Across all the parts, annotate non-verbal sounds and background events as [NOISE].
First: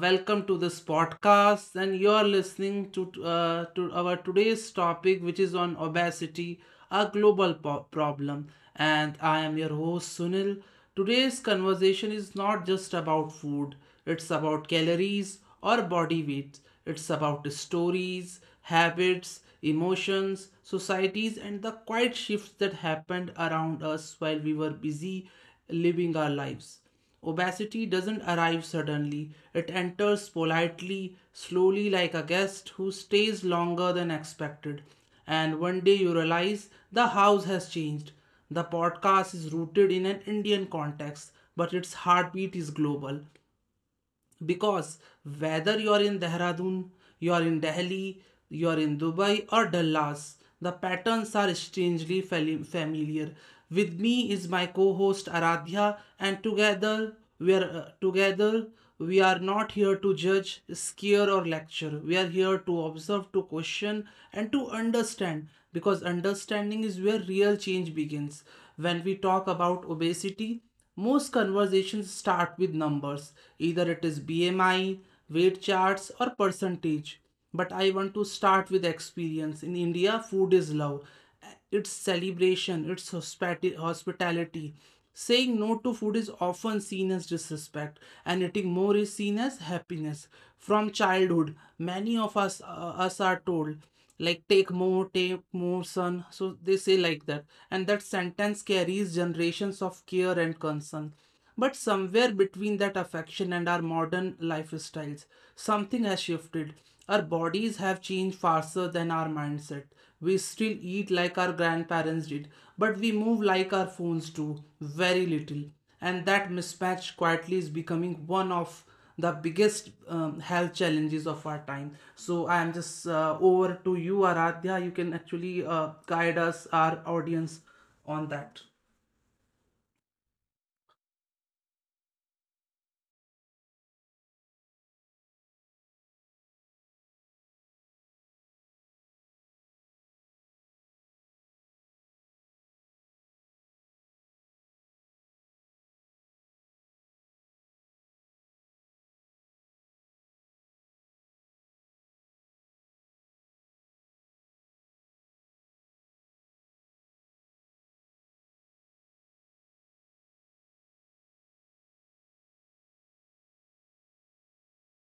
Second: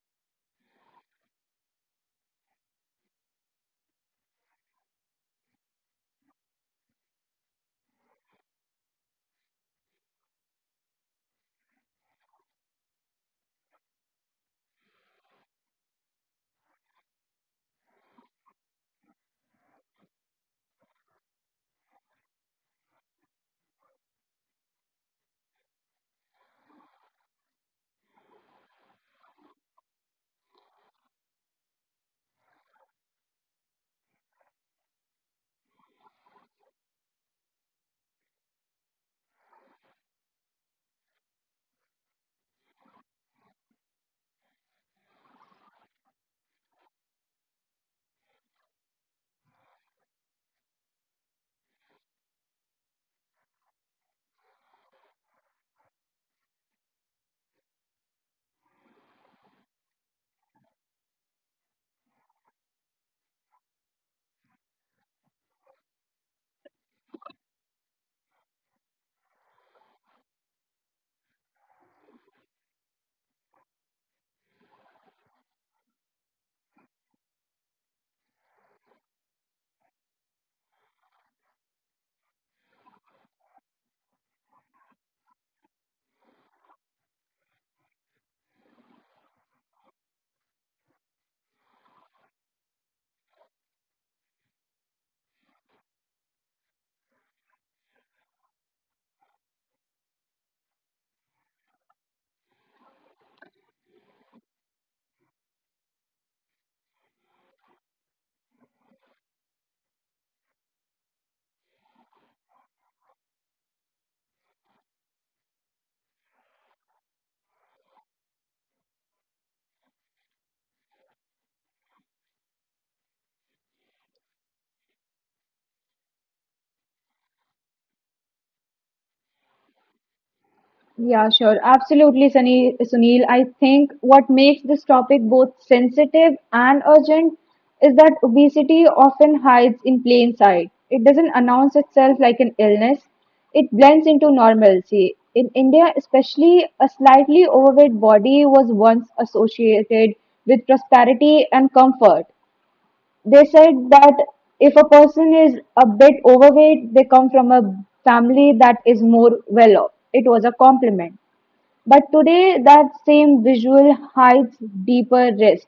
Welcome to this podcast, and you are listening to our today's topic, which is on obesity, a global problem. And I am your host Sunil. Today's conversation is not just about food; it's about calories or body weight. It's about stories, habits, emotions, societies, and the quiet shifts that happened around us while we were busy living our lives. Obesity doesn't arrive suddenly, it enters politely, slowly, like a guest who stays longer than expected. And one day you realize the house has changed. The podcast is rooted in an Indian context, but its heartbeat is global because whether you're in Dehradun, you're in Delhi, you're in Dubai or Dallas, the patterns are strangely familiar. With me is my co-host Aradhya, and together we are not here to judge, scare or lecture. We are here to observe, to question, and to understand because understanding is where real change begins. When we talk about obesity, most conversations start with numbers, either it is BMI, weight charts, or percentage. But I want to start with experience. In India, food is love, it's celebration, it's hospitality. Saying no to food is often seen as disrespect, and eating more is seen as happiness. From childhood, many of us are told like take more son, so they say like that. And that sentence carries generations of care and concern, but somewhere between that affection and our modern lifestyles something has shifted. Our bodies have changed faster than our mindset. We still eat like our grandparents did, but we move like our phones do, very little. And that mismatch quietly is becoming one of the biggest health challenges of our time. So I am just over to you, Aradhya. You can actually guide us, our audience, on that. Yeah, sure. Absolutely, Sunil. Sunil, I think what makes this topic both sensitive and urgent is that obesity often hides in plain sight. It doesn't announce itself like an illness. It blends into normalcy. In India, especially, a slightly overweight body was once associated with prosperity and comfort. They said that if a person is a bit overweight, they come from a family that is more well off. It was a compliment. But today, that same visual hides deeper risks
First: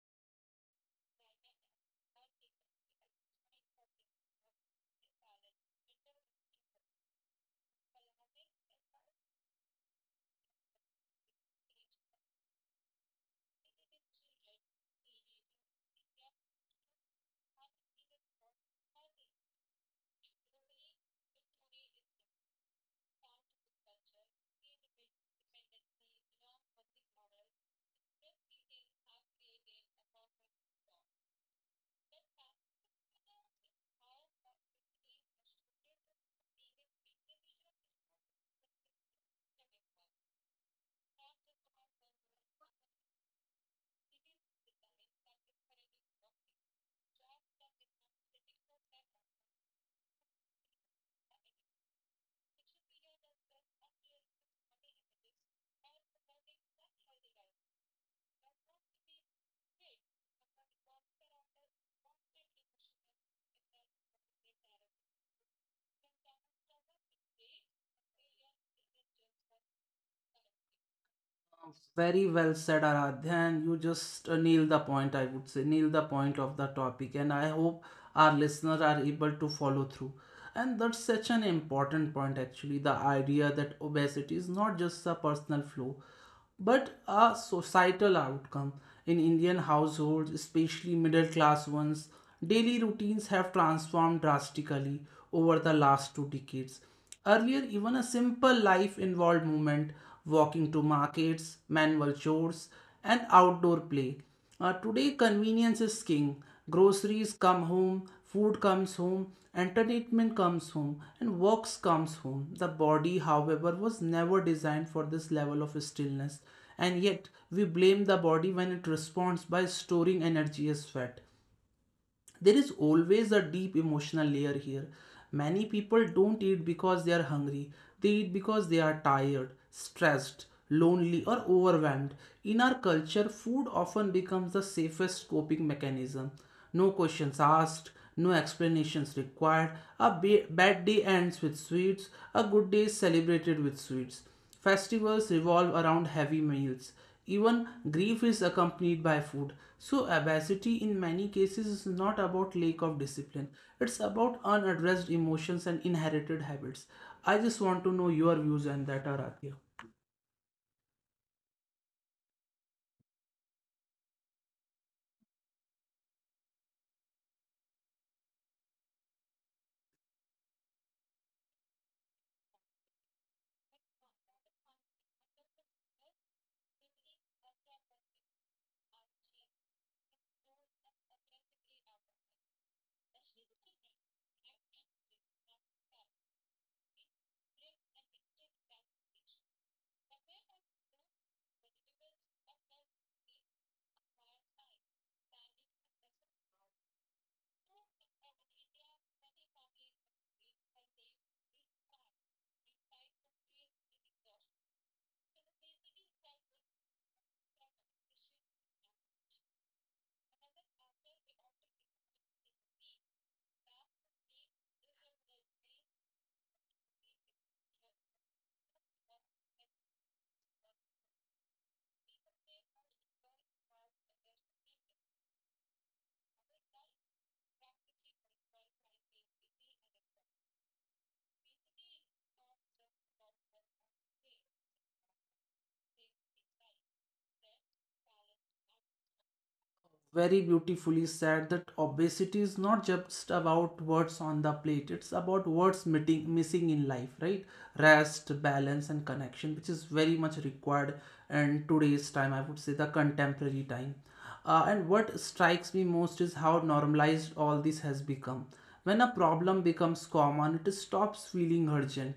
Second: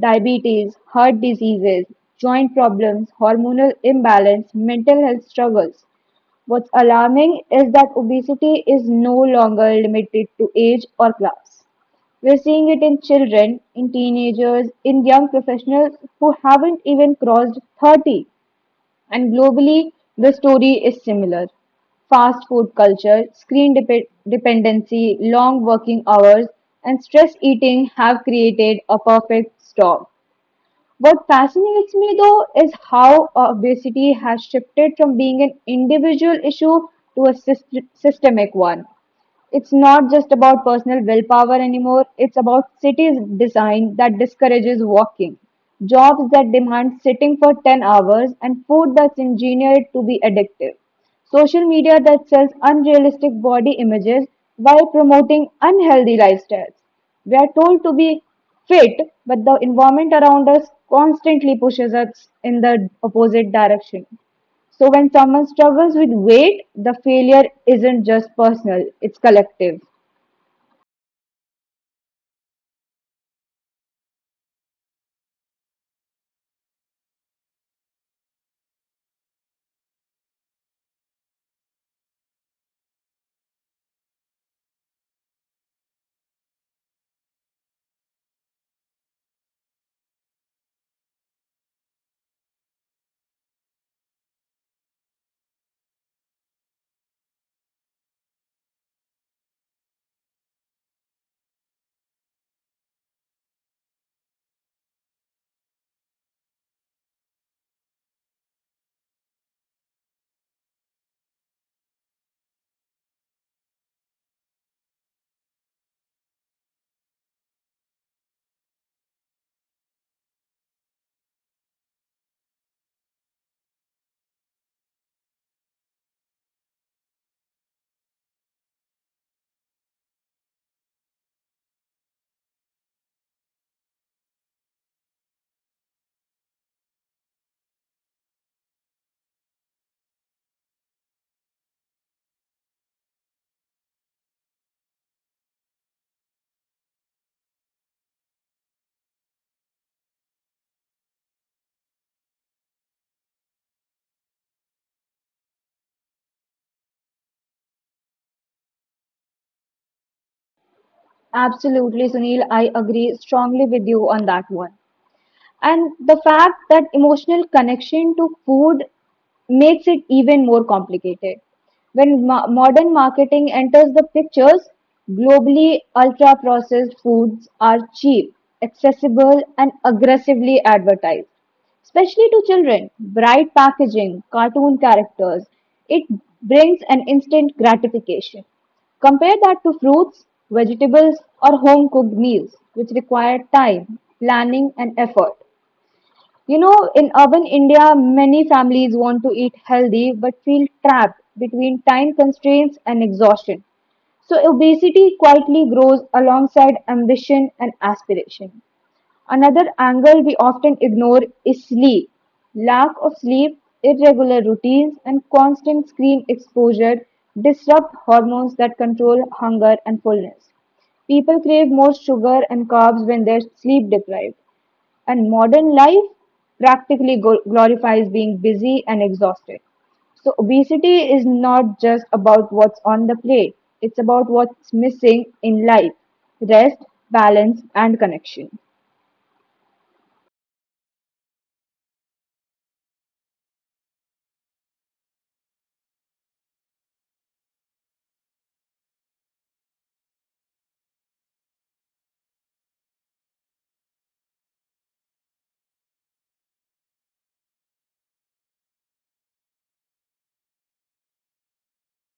diabetes, heart diseases, joint problems, hormonal imbalance, mental health struggles. What's alarming is that obesity is no longer limited to age or class. We're seeing it in children, in teenagers, in young professionals who haven't even crossed 30. And globally, the story is similar. Fast food culture, dependency, long working hours, and stress eating have created a perfect storm. What fascinates me though is how obesity has shifted from being an individual issue to a systemic one. It's not just about personal willpower anymore, it's about cities design that discourages walking, jobs that demand sitting for 10 hours, and food that's engineered to be addictive. Social media that sells unrealistic body images while promoting unhealthy lifestyles. We are told to be fit, but the environment around us constantly pushes us in the opposite direction. So when someone struggles with weight, the failure isn't just personal, it's collective. Very well said, Aradhya, and you just nail the point, I would say, nail the point of the topic, and I hope our listeners are able to follow through. And that's such an important point, actually, the idea that obesity is not just a personal flaw, but a societal outcome. In Indian households, especially middle class ones, daily routines have transformed drastically over the last two decades. Earlier, even a simple life involved movement, walking to markets, manual chores, and outdoor play. Today, convenience is king. Groceries come home, food comes home, entertainment comes home, and works comes home. The body, however, was never designed for this level of stillness, and yet we blame the body when it responds by storing energy as fat. There is always a deep emotional layer here. Many people don't eat because they are hungry, they eat because they are tired, stressed, lonely, or overwhelmed. In our culture, food often becomes the safest coping mechanism. No questions asked, no explanations required. A bad day ends with sweets, a good day is celebrated with sweets. Festivals revolve around heavy meals. Even grief is accompanied by food. So, obesity in many cases is not about lack of discipline, it's about unaddressed emotions and inherited habits. I just want to know your views on that, Aradhya. Absolutely, Sunil, I agree strongly with you on that one, and the fact that emotional connection to food makes it even more complicated when modern marketing enters the pictures. Globally, ultra processed foods are cheap, accessible, and aggressively advertised, especially to children. Bright packaging, cartoon characters, it brings an instant gratification. Compare that to fruits, vegetables, or home cooked meals, which require time, planning, and effort. You know, in urban India, many families want to eat healthy but feel trapped between time constraints and exhaustion. So, obesity quietly grows alongside ambition and aspiration. Another angle we often ignore is sleep. Lack of sleep, irregular routines, and constant screen exposure disrupt hormones that control hunger and fullness. People crave more sugar and carbs when they're sleep deprived. And modern life practically glorifies being busy and exhausted. So, obesity is not just about what's on the plate, it's about what's missing in life rest, balance, and connection. Very beautifully said, that obesity is not just about what's on the plate, it's about missing in life, right? Rest, balance and connection, which is very much required in today's time, I would say, the contemporary time. And what strikes me most is how normalized all this has become. When a problem becomes common, it stops feeling urgent.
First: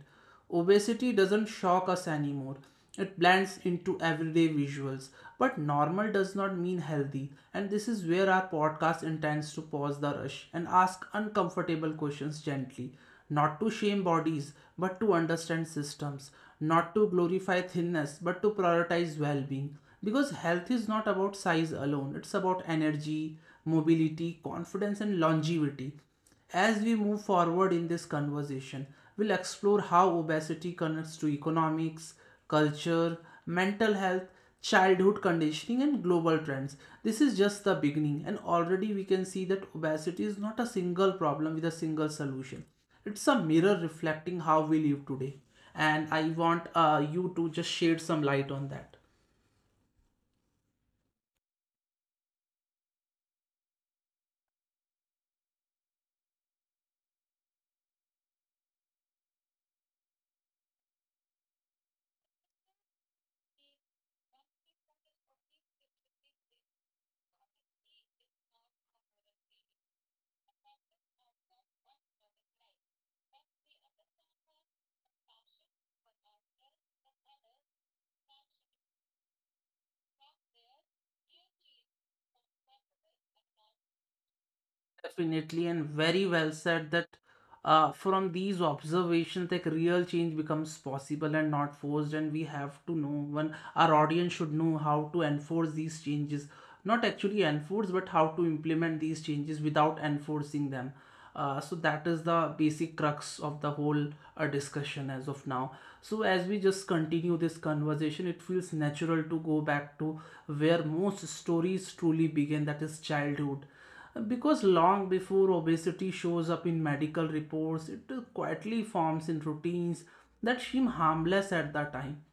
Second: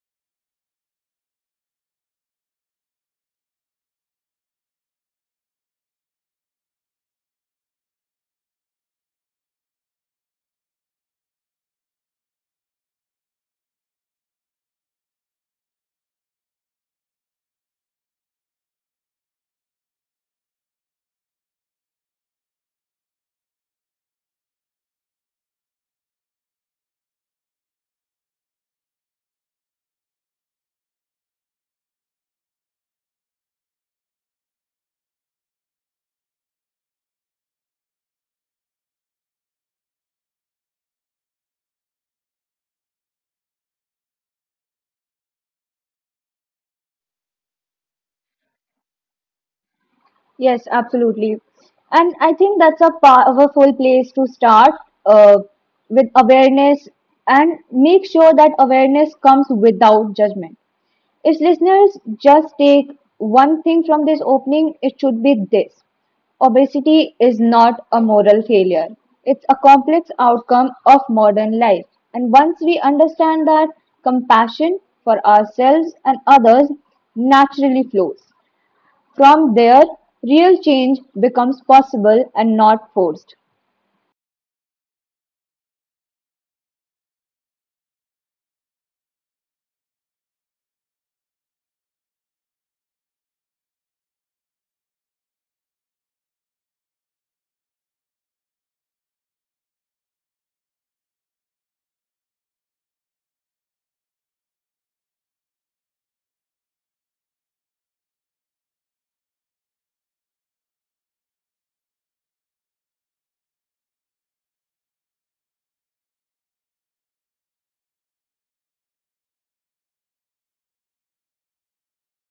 Obesity doesn't shock us anymore. It blends into everyday visuals. But normal does not mean healthy. And this is where our podcast intends to pause the rush and ask uncomfortable questions gently. Not to shame bodies, but to understand systems. Not to glorify thinness, but to prioritize well being. Because health is not about size alone, it's about energy, mobility, confidence, and longevity. As we move forward in this conversation, we'll explore how obesity connects to economics, culture, mental health, childhood conditioning, and global trends. This is just the beginning, and already we can see that obesity is not a single problem with a single solution. It's a mirror reflecting how we live today, and I want you to just shed some light on that. Yes, absolutely. And I think that's a powerful place to start uh, with awareness and make sure that awareness comes without judgment. If listeners just take one thing from this opening, it should be this obesity is not a moral failure. It's a complex outcome of modern life. And once we understand that, compassion for ourselves and others naturally flows. From there, real change becomes possible and not forced. Definitely, and very well said that from these observations, like real change becomes possible and not forced, and we have to know when our audience should know how to enforce these changes, not actually enforce, but how to implement these changes without enforcing them. So that is the basic crux of the whole discussion as of now. So as we just continue this conversation, it feels natural to go back to where most stories truly begin, that is childhood, because long before obesity shows up in medical reports, it quietly forms in routines that seem harmless at the time.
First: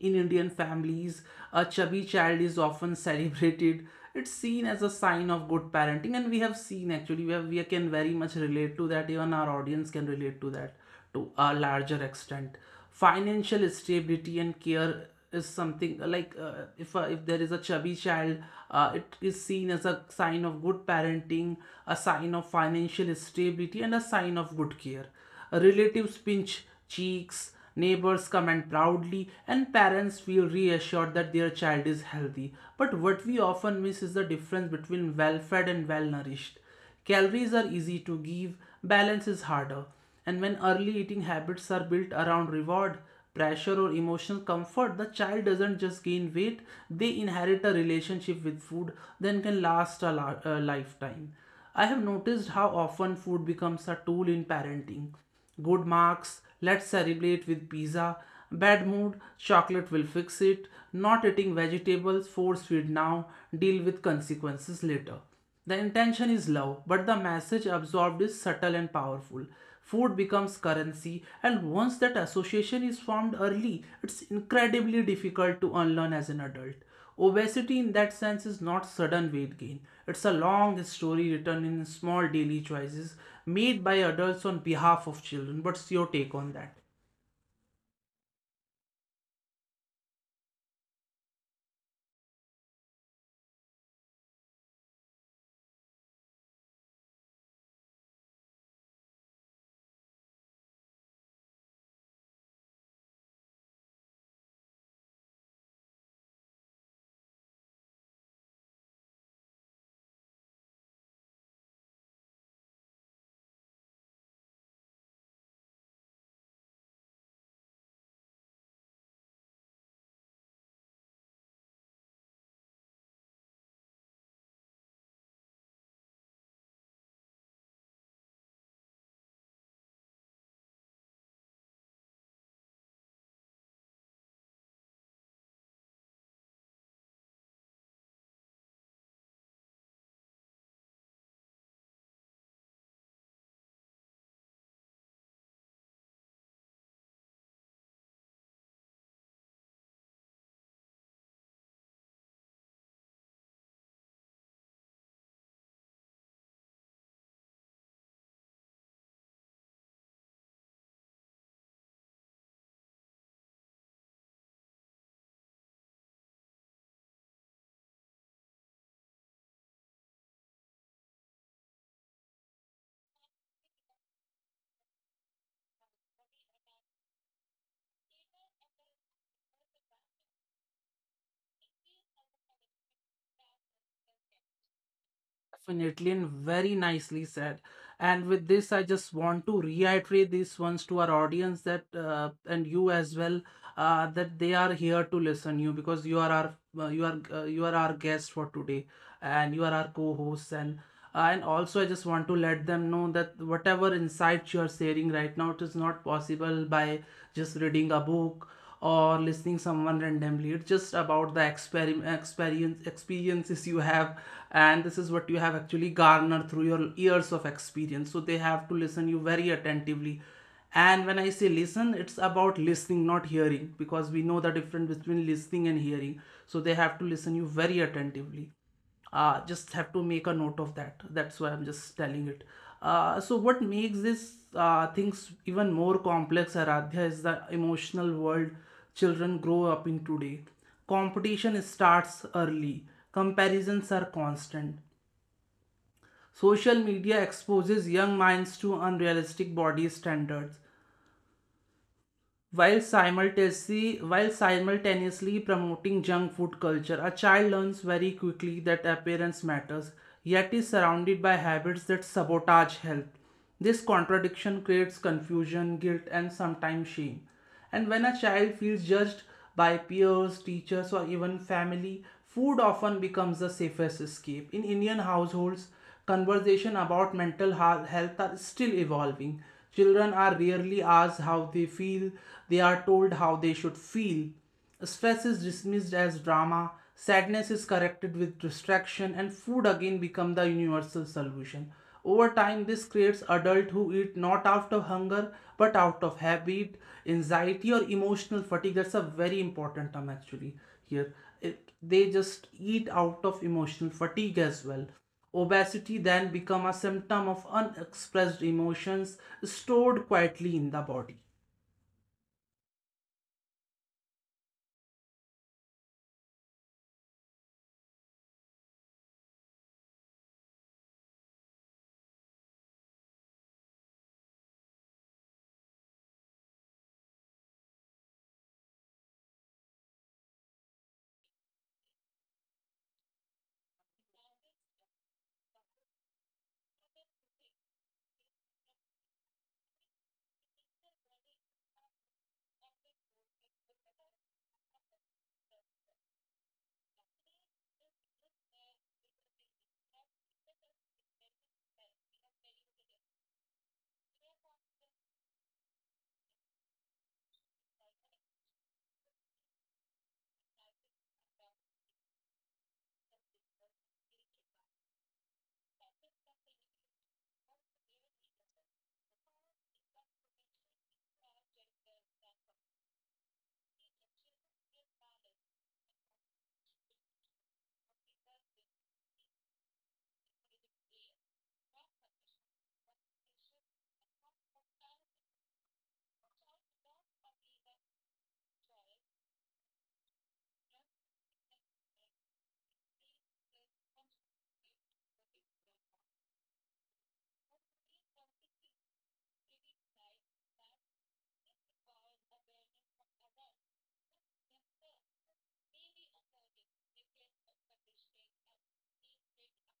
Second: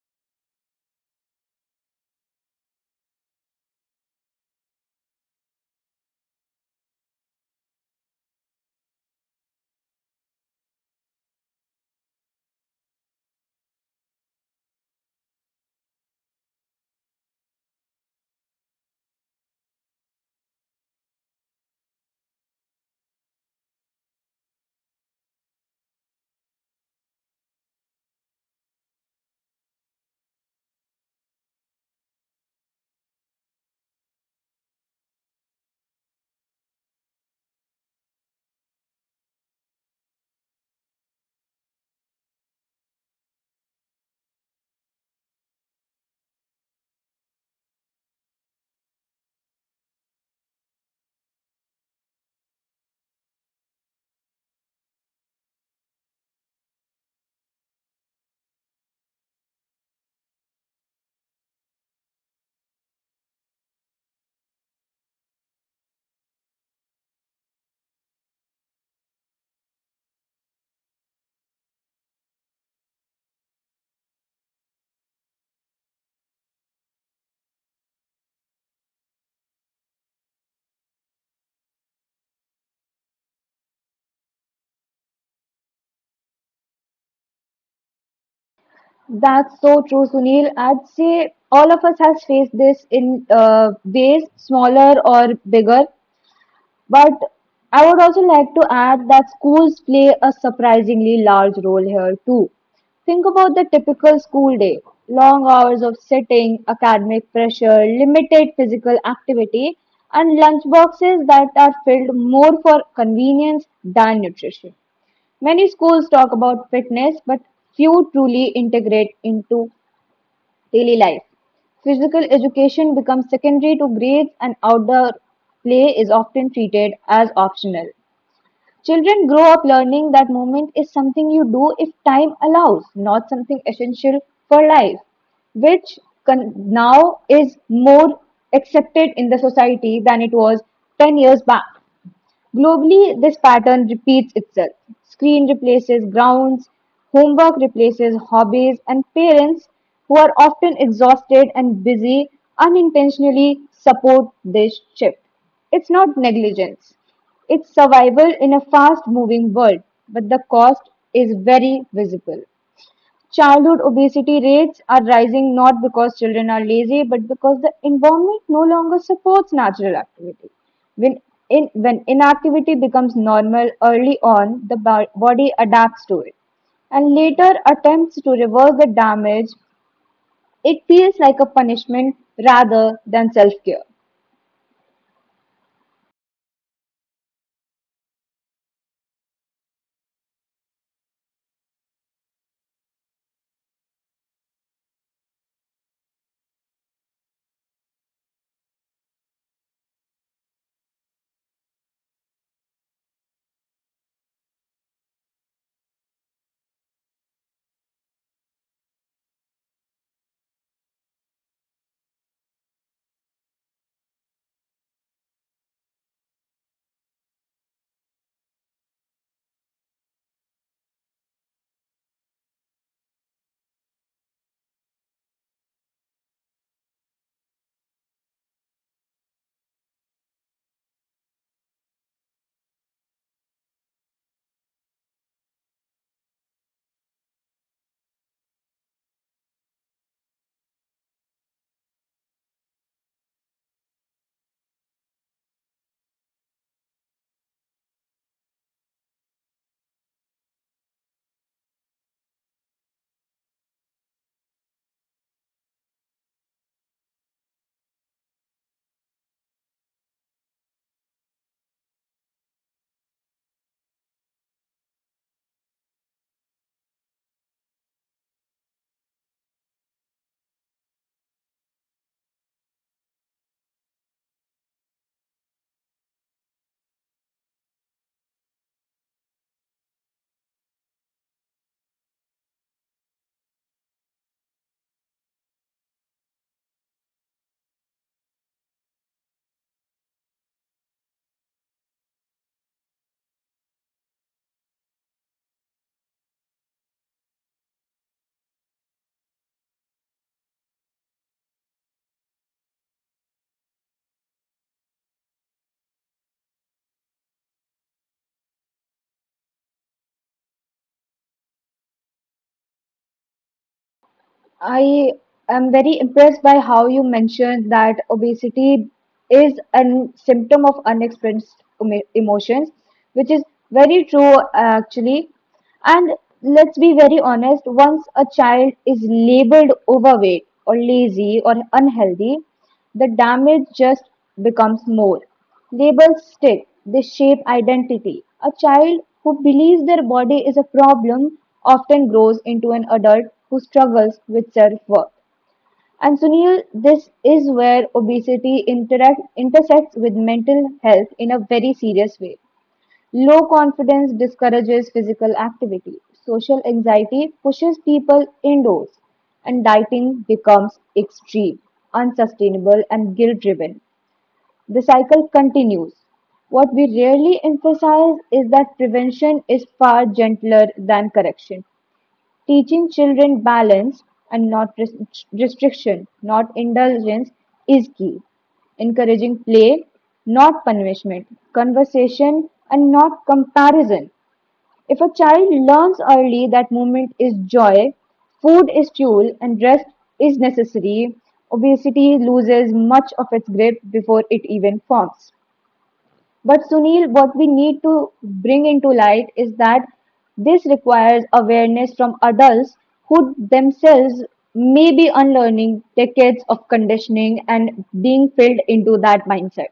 In Indian families, a chubby child is often celebrated. It's seen as a sign of good parenting, and we have seen, actually, we can very much relate to that. Even our audience can relate to that to a larger extent. Financial stability and care is something like if there is a chubby child, it is seen as a sign of good parenting, a sign of financial stability, and a sign of good care. Relatives pinch cheeks, neighbors comment proudly, and parents feel reassured that their child is healthy. But what we often miss is the difference between well fed and well nourished. Calories are easy to give, balance is harder. And when early eating habits are built around reward, pressure, or emotional comfort, the child doesn't just gain weight, they inherit a relationship with food that can last a lifetime. I have noticed how often food becomes a tool in parenting. Good marks, let's celebrate with pizza. Bad mood, chocolate will fix it. Not eating vegetables, force feed now, deal with consequences later. The intention is love, but the message absorbed is subtle and powerful. Food becomes currency, and once that association is formed early, it's incredibly difficult to unlearn as an adult. Obesity, in that sense, is not sudden weight gain. It's a long story written in small daily choices made by adults on behalf of children. What's your take on that? That's so true, Sunil. I'd say all of us has faced this in ways smaller or bigger, but I would also like to add that schools play a surprisingly large role here too. Think about the typical school day long hours of sitting, academic pressure, limited physical activity, and lunch boxes that are filled more for convenience than nutrition. Many schools talk about fitness, but few truly integrate into daily life. Physical education becomes secondary to grades and outdoor play is often treated as optional. Children grow up learning that movement is something you do if time allows, not something essential for life, which now is more accepted in the society than it was 10 years back. Globally, this pattern repeats itself. Screen replaces grounds, homework replaces hobbies, and parents, who are often exhausted and busy, unintentionally support this shift. It's not negligence, it's survival in a fast moving world, but the cost is very visible. Childhood obesity rates are rising not because children are lazy, but because the environment no longer supports natural activity. When, when inactivity becomes normal early on, the body adapts to it and later attempts to reverse the damage. It feels like a punishment rather than self care. Definitely, and very nicely said. And with this, I just want to reiterate these ones to our audience that and you as well, that they are here to listen you because you are our you are our guest for today and you are our co-hosts and and also I just want to let them know that whatever insights you are sharing right now, it is not possible by just reading a book or listening someone randomly. It's just about the experiment experience experiences you have, and this is what you have actually garnered through your years of experience, so they have to listen you very attentively. And when I say listen, it's about listening, not hearing, because we know the difference between listening and hearing. So they have to listen you very attentively. Just have to make a note of that, that's why I'm just telling it. So what makes this things even more complex, Aradhya, is the emotional world children grow up in today. Competition starts early, comparisons are constant, social media exposes young minds to unrealistic body standards. While simultaneously promoting junk food culture, a child learns very quickly that appearance matters, yet is surrounded by habits that sabotage health. This contradiction creates confusion, guilt, and sometimes shame. And when a child feels judged by peers, teachers, or even family, food often becomes the safest escape. In Indian households, conversation about mental health are still evolving. Children are rarely asked how they feel, they are told how they should feel. Stress is dismissed as drama, sadness is corrected with distraction, and food again become the universal solution. Over time, this creates adults who eat not out of hunger but out of habit, anxiety, or emotional fatigue. That's a very important term, actually, here. It, they just eat out of emotional fatigue as well. Obesity then become a symptom of unexpressed emotions stored quietly in the body. I am very impressed by how you mentioned that obesity is a symptom of unexpressed emotions, which is very true actually. And let's be very honest, once a child is labeled overweight or lazy or unhealthy, the damage just becomes more. Labels stick, they shape identity. A child who believes their body is a problem often grows into an adult who struggles with self worth. And Sunil, this is where obesity intersects with mental health in a very serious way. Low confidence discourages physical activity, social anxiety pushes people indoors, and dieting becomes extreme, unsustainable, and guilt driven. The cycle continues. What we rarely emphasize is that prevention is far gentler than correction. Teaching children balance and not restriction, not indulgence, is key. Encouraging play, not punishment, conversation, and not comparison. If a child learns early that movement is joy, food is fuel, and rest is necessary, obesity loses much of its grip before it even forms. But Sunil, what we need to bring into light is that this requires awareness from adults who themselves may be unlearning decades of conditioning and being filled into that mindset.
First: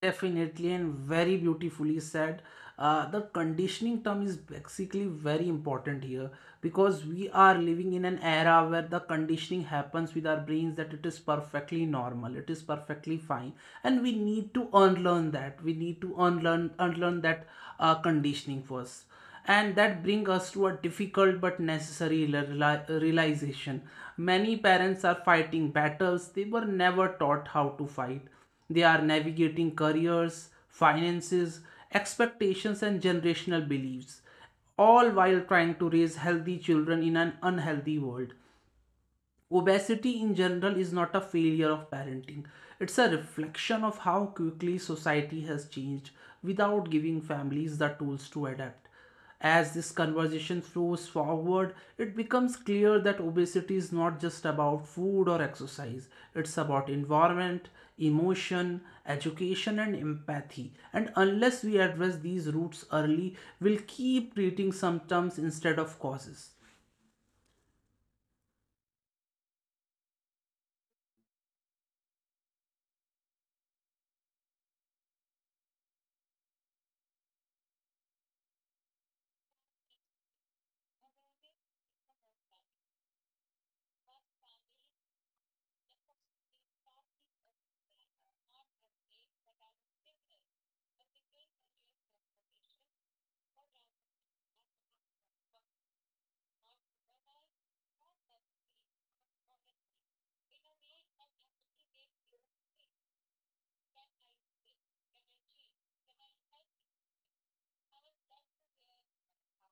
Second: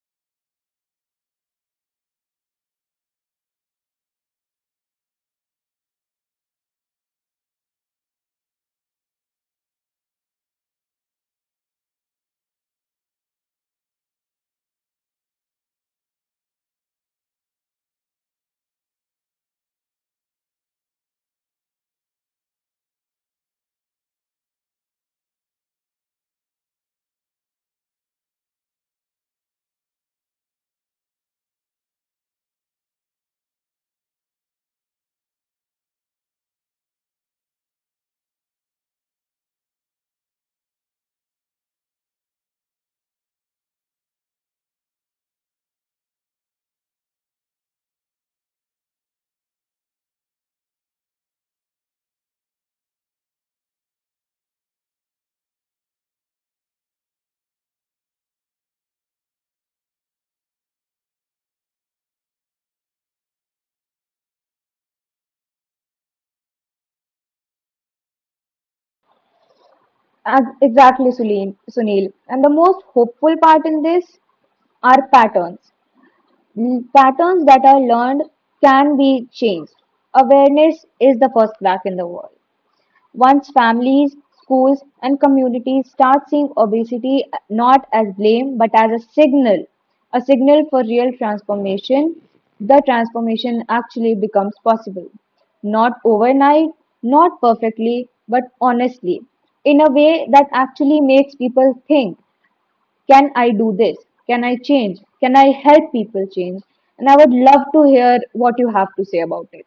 Definitely, and very beautifully said. The conditioning term is basically very important here, because we are living in an era where the conditioning happens with our brains that it is perfectly normal, it is perfectly fine, and we need to unlearn that. We need to unlearn that conditioning first. And that brings us to a difficult but necessary realization. Many parents are fighting battles they were never taught how to fight. They are navigating careers, finances, expectations and generational beliefs, all while trying to raise healthy children in an unhealthy world. Obesity in general is not a failure of parenting. It's a reflection of how quickly society has changed without giving families the tools to adapt. As this conversation flows forward, it becomes clear that obesity is not just about food or exercise. It's about environment, emotion, education, and empathy. And unless we address these roots early, we'll keep treating symptoms instead of causes. Exactly, Sunil. Sunil. And the most hopeful part in this are patterns. Patterns that are learned can be changed. Awareness is the first crack in the wall. Once families, schools, and communities start seeing obesity not as blame but as a signal for real transformation, the transformation actually becomes possible. Not overnight, not perfectly, but honestly, in a way that actually makes people think can I do this? Can I change? Can I help people change? And I would love to hear what you have to say about it.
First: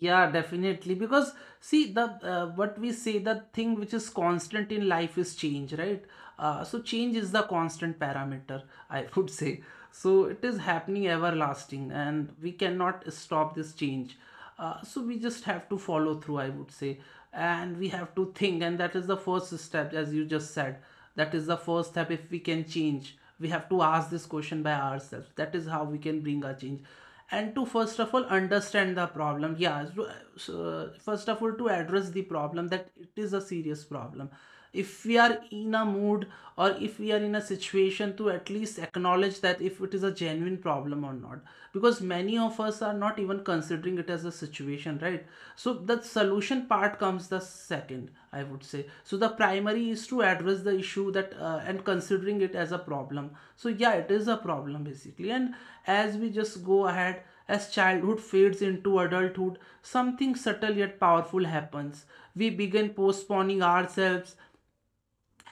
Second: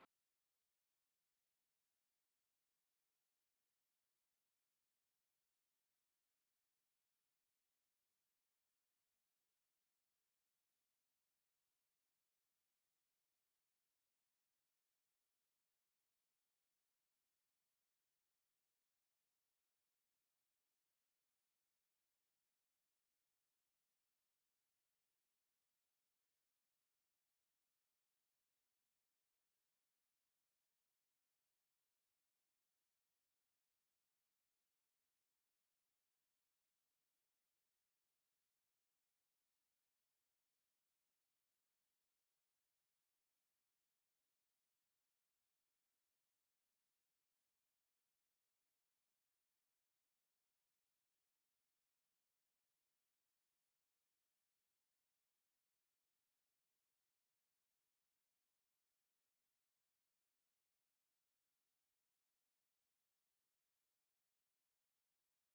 Yeah, definitely. Because see the what we say, the thing which is constant in life is change, right? So change is the constant parameter, [LAUGHS] I would say. So it is happening everlasting, and we cannot stop this change. So we just have to follow through, I would say, and we have to think, and that is the first step, as you just said. That is the first step. If we can change, we have to ask this question by ourselves. That is how we can bring a change and to first of all understand the problem, yeah. So, first of all, to address the problem, that it is a serious problem if we are in a mood or if we are in a situation to at least acknowledge that if it is a genuine problem or not, because many of us are not even considering it as a situation, right? So the solution part comes the second, I would say. So the primary is to address the issue, that and considering it as a problem. So yeah, it is a problem basically. And as we just go ahead, as childhood fades into adulthood, something subtle yet powerful happens. We begin postponing ourselves.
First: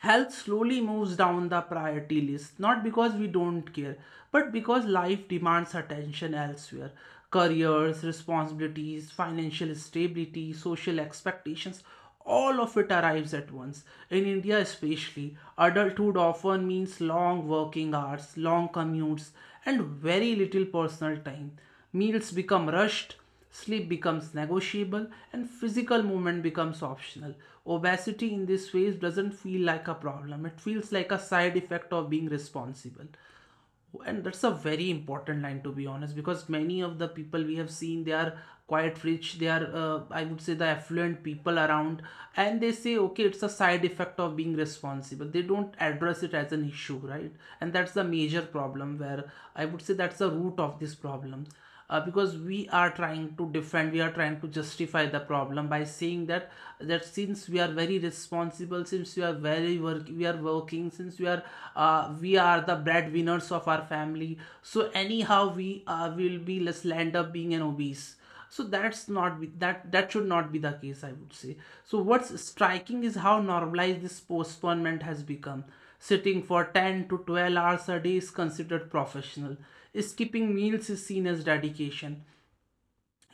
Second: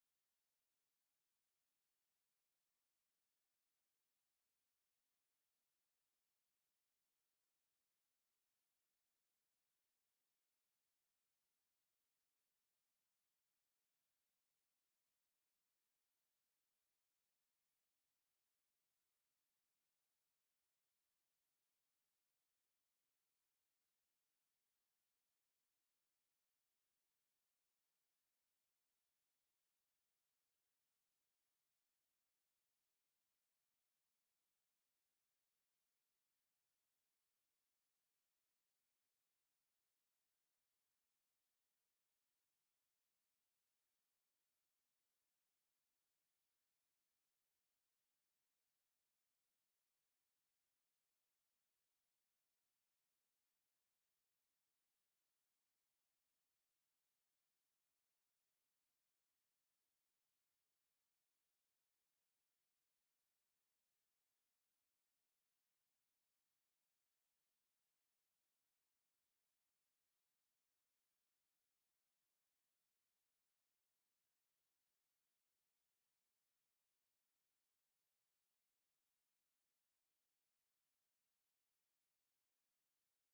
Health slowly moves down the priority list, not because we don't care, but because life demands attention elsewhere. Careers, responsibilities, financial stability, social expectations, all of it arrives at once. In India especially, adulthood often means long working hours, long commutes, and very little personal time. Meals become rushed, sleep becomes negotiable, and physical movement becomes optional. Obesity in this phase doesn't feel like a problem, it feels like a side effect of being responsible. And that's a very important line, to be honest, because many of the people we have seen, they are quite rich. They are, I would say, the affluent people around, and they say, okay, it's a side effect of being responsible. They don't address it as an issue, right? And that's the major problem, where, I would say, that's the root of this problem, because we are trying to defend, we are trying to justify the problem by saying that since we are very responsible, since we are very work, we are working, since we are the breadwinners of our family, so anyhow we will be let's end up being an obese. So that should not be the case, I would say. So what's striking is how normalized this postponement has become. Sitting for 10 to 12 hours a day is considered professional, skipping meals is seen as dedication,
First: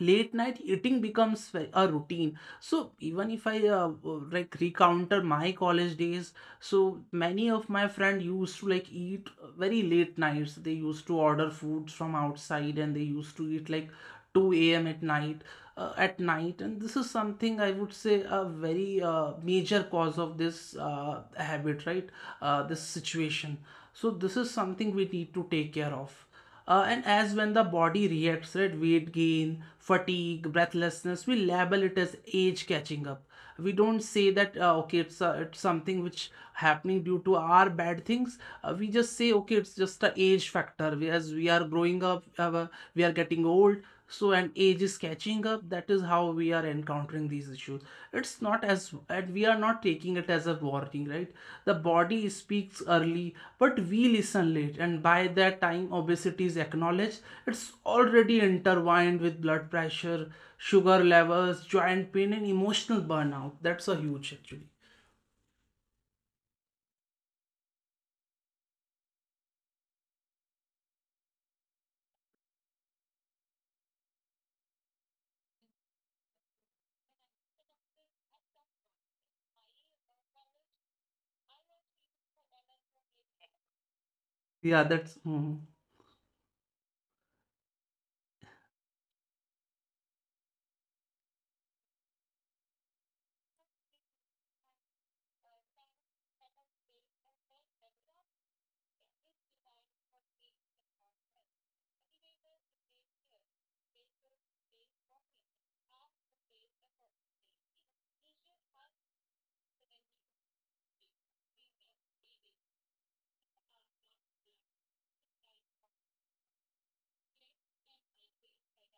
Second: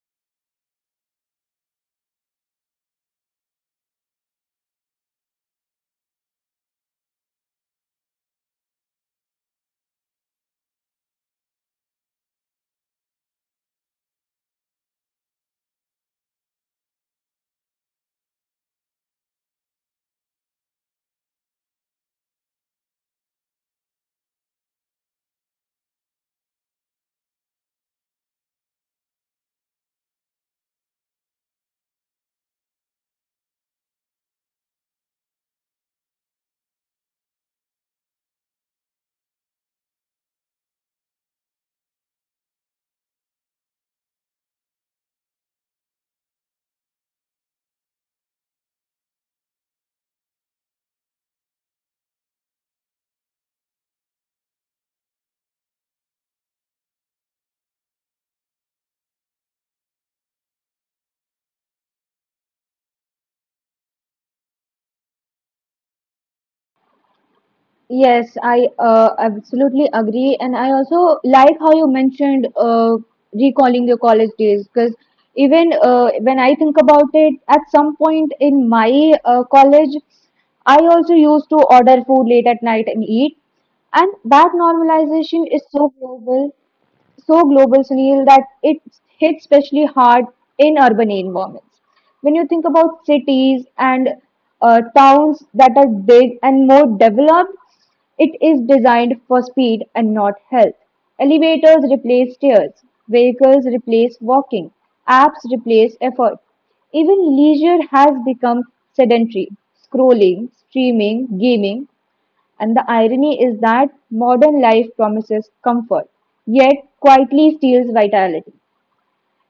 late night eating becomes a routine. So even if I like recounter my college days, so many of my friend used to like eat very late nights. They used to order foods from outside and they used to eat like 2 a.m. at night, and this is something, I would say, a very major cause of this habit, right? This situation, so this is something we need to take care of, and as when the body reacts, right, weight gain, fatigue, breathlessness, we label it as age catching up. We don't say that okay, it's something which happening due to our bad things. We just say, okay, it's just the age factor. We, as we are growing up, we are getting old. So and age is catching up, that is how we are encountering these issues. It's not as and we are not taking it as a warning, right? The body speaks early but we listen late, and by that time obesity is acknowledged, it's already intertwined with blood pressure, sugar levels, joint pain, and emotional burnout. That's a huge, actually. Yes, I absolutely agree, and I also like how you mentioned recalling your college days because even when I think about it, at some point in my college, I also used to order food late at night and eat, and that Yeah, normalization is that's, so mhm. global, Sunil, that it hits especially hard in urban environments. When you think about cities and towns that are big and more developed, it is designed for speed and not health. Elevators replace stairs, vehicles replace walking, apps replace effort. Even leisure has become sedentary. Scrolling, streaming, gaming and the irony is that modern life promises comfort, yet quietly steals vitality.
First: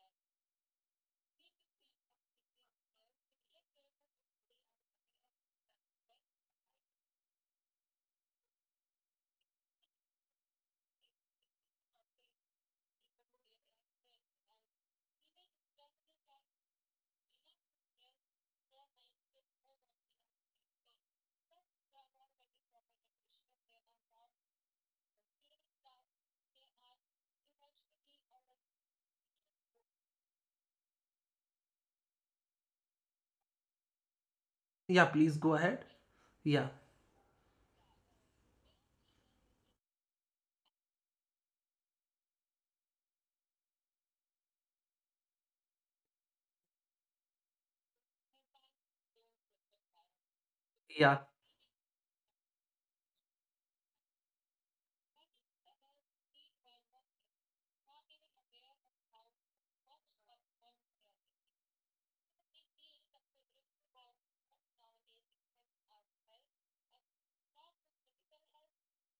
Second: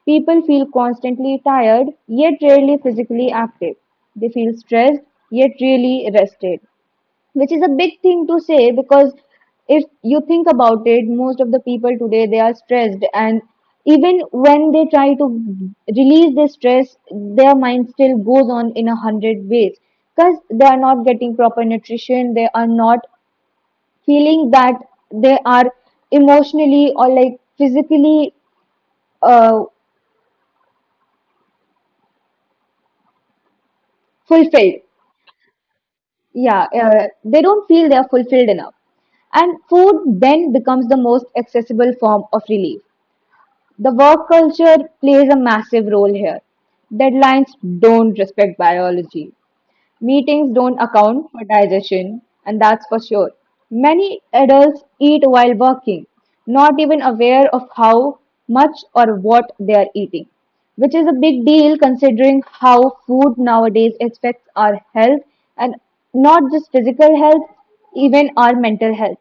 People feel constantly tired, yet rarely physically active. They feel stressed, yet really rested, which is a big thing to say because if you think about it, most of the people today they are stressed, and even when they try to release their stress, their mind still goes on in a hundred ways because they are not getting proper nutrition, they are not feeling that they are emotionally or like physically uh, fulfilled. Yeah, please go ahead. Yeah, Yeah, they don't feel they are fulfilled enough. And food then becomes the most accessible form of relief. The work culture plays a massive role here. Deadlines don't respect biology. Meetings don't yeah. account for digestion, and that's for sure. Many adults eat while working, not even aware of how much or what they are eating, which is a big deal considering how food nowadays affects our health and not just physical health, even our mental health.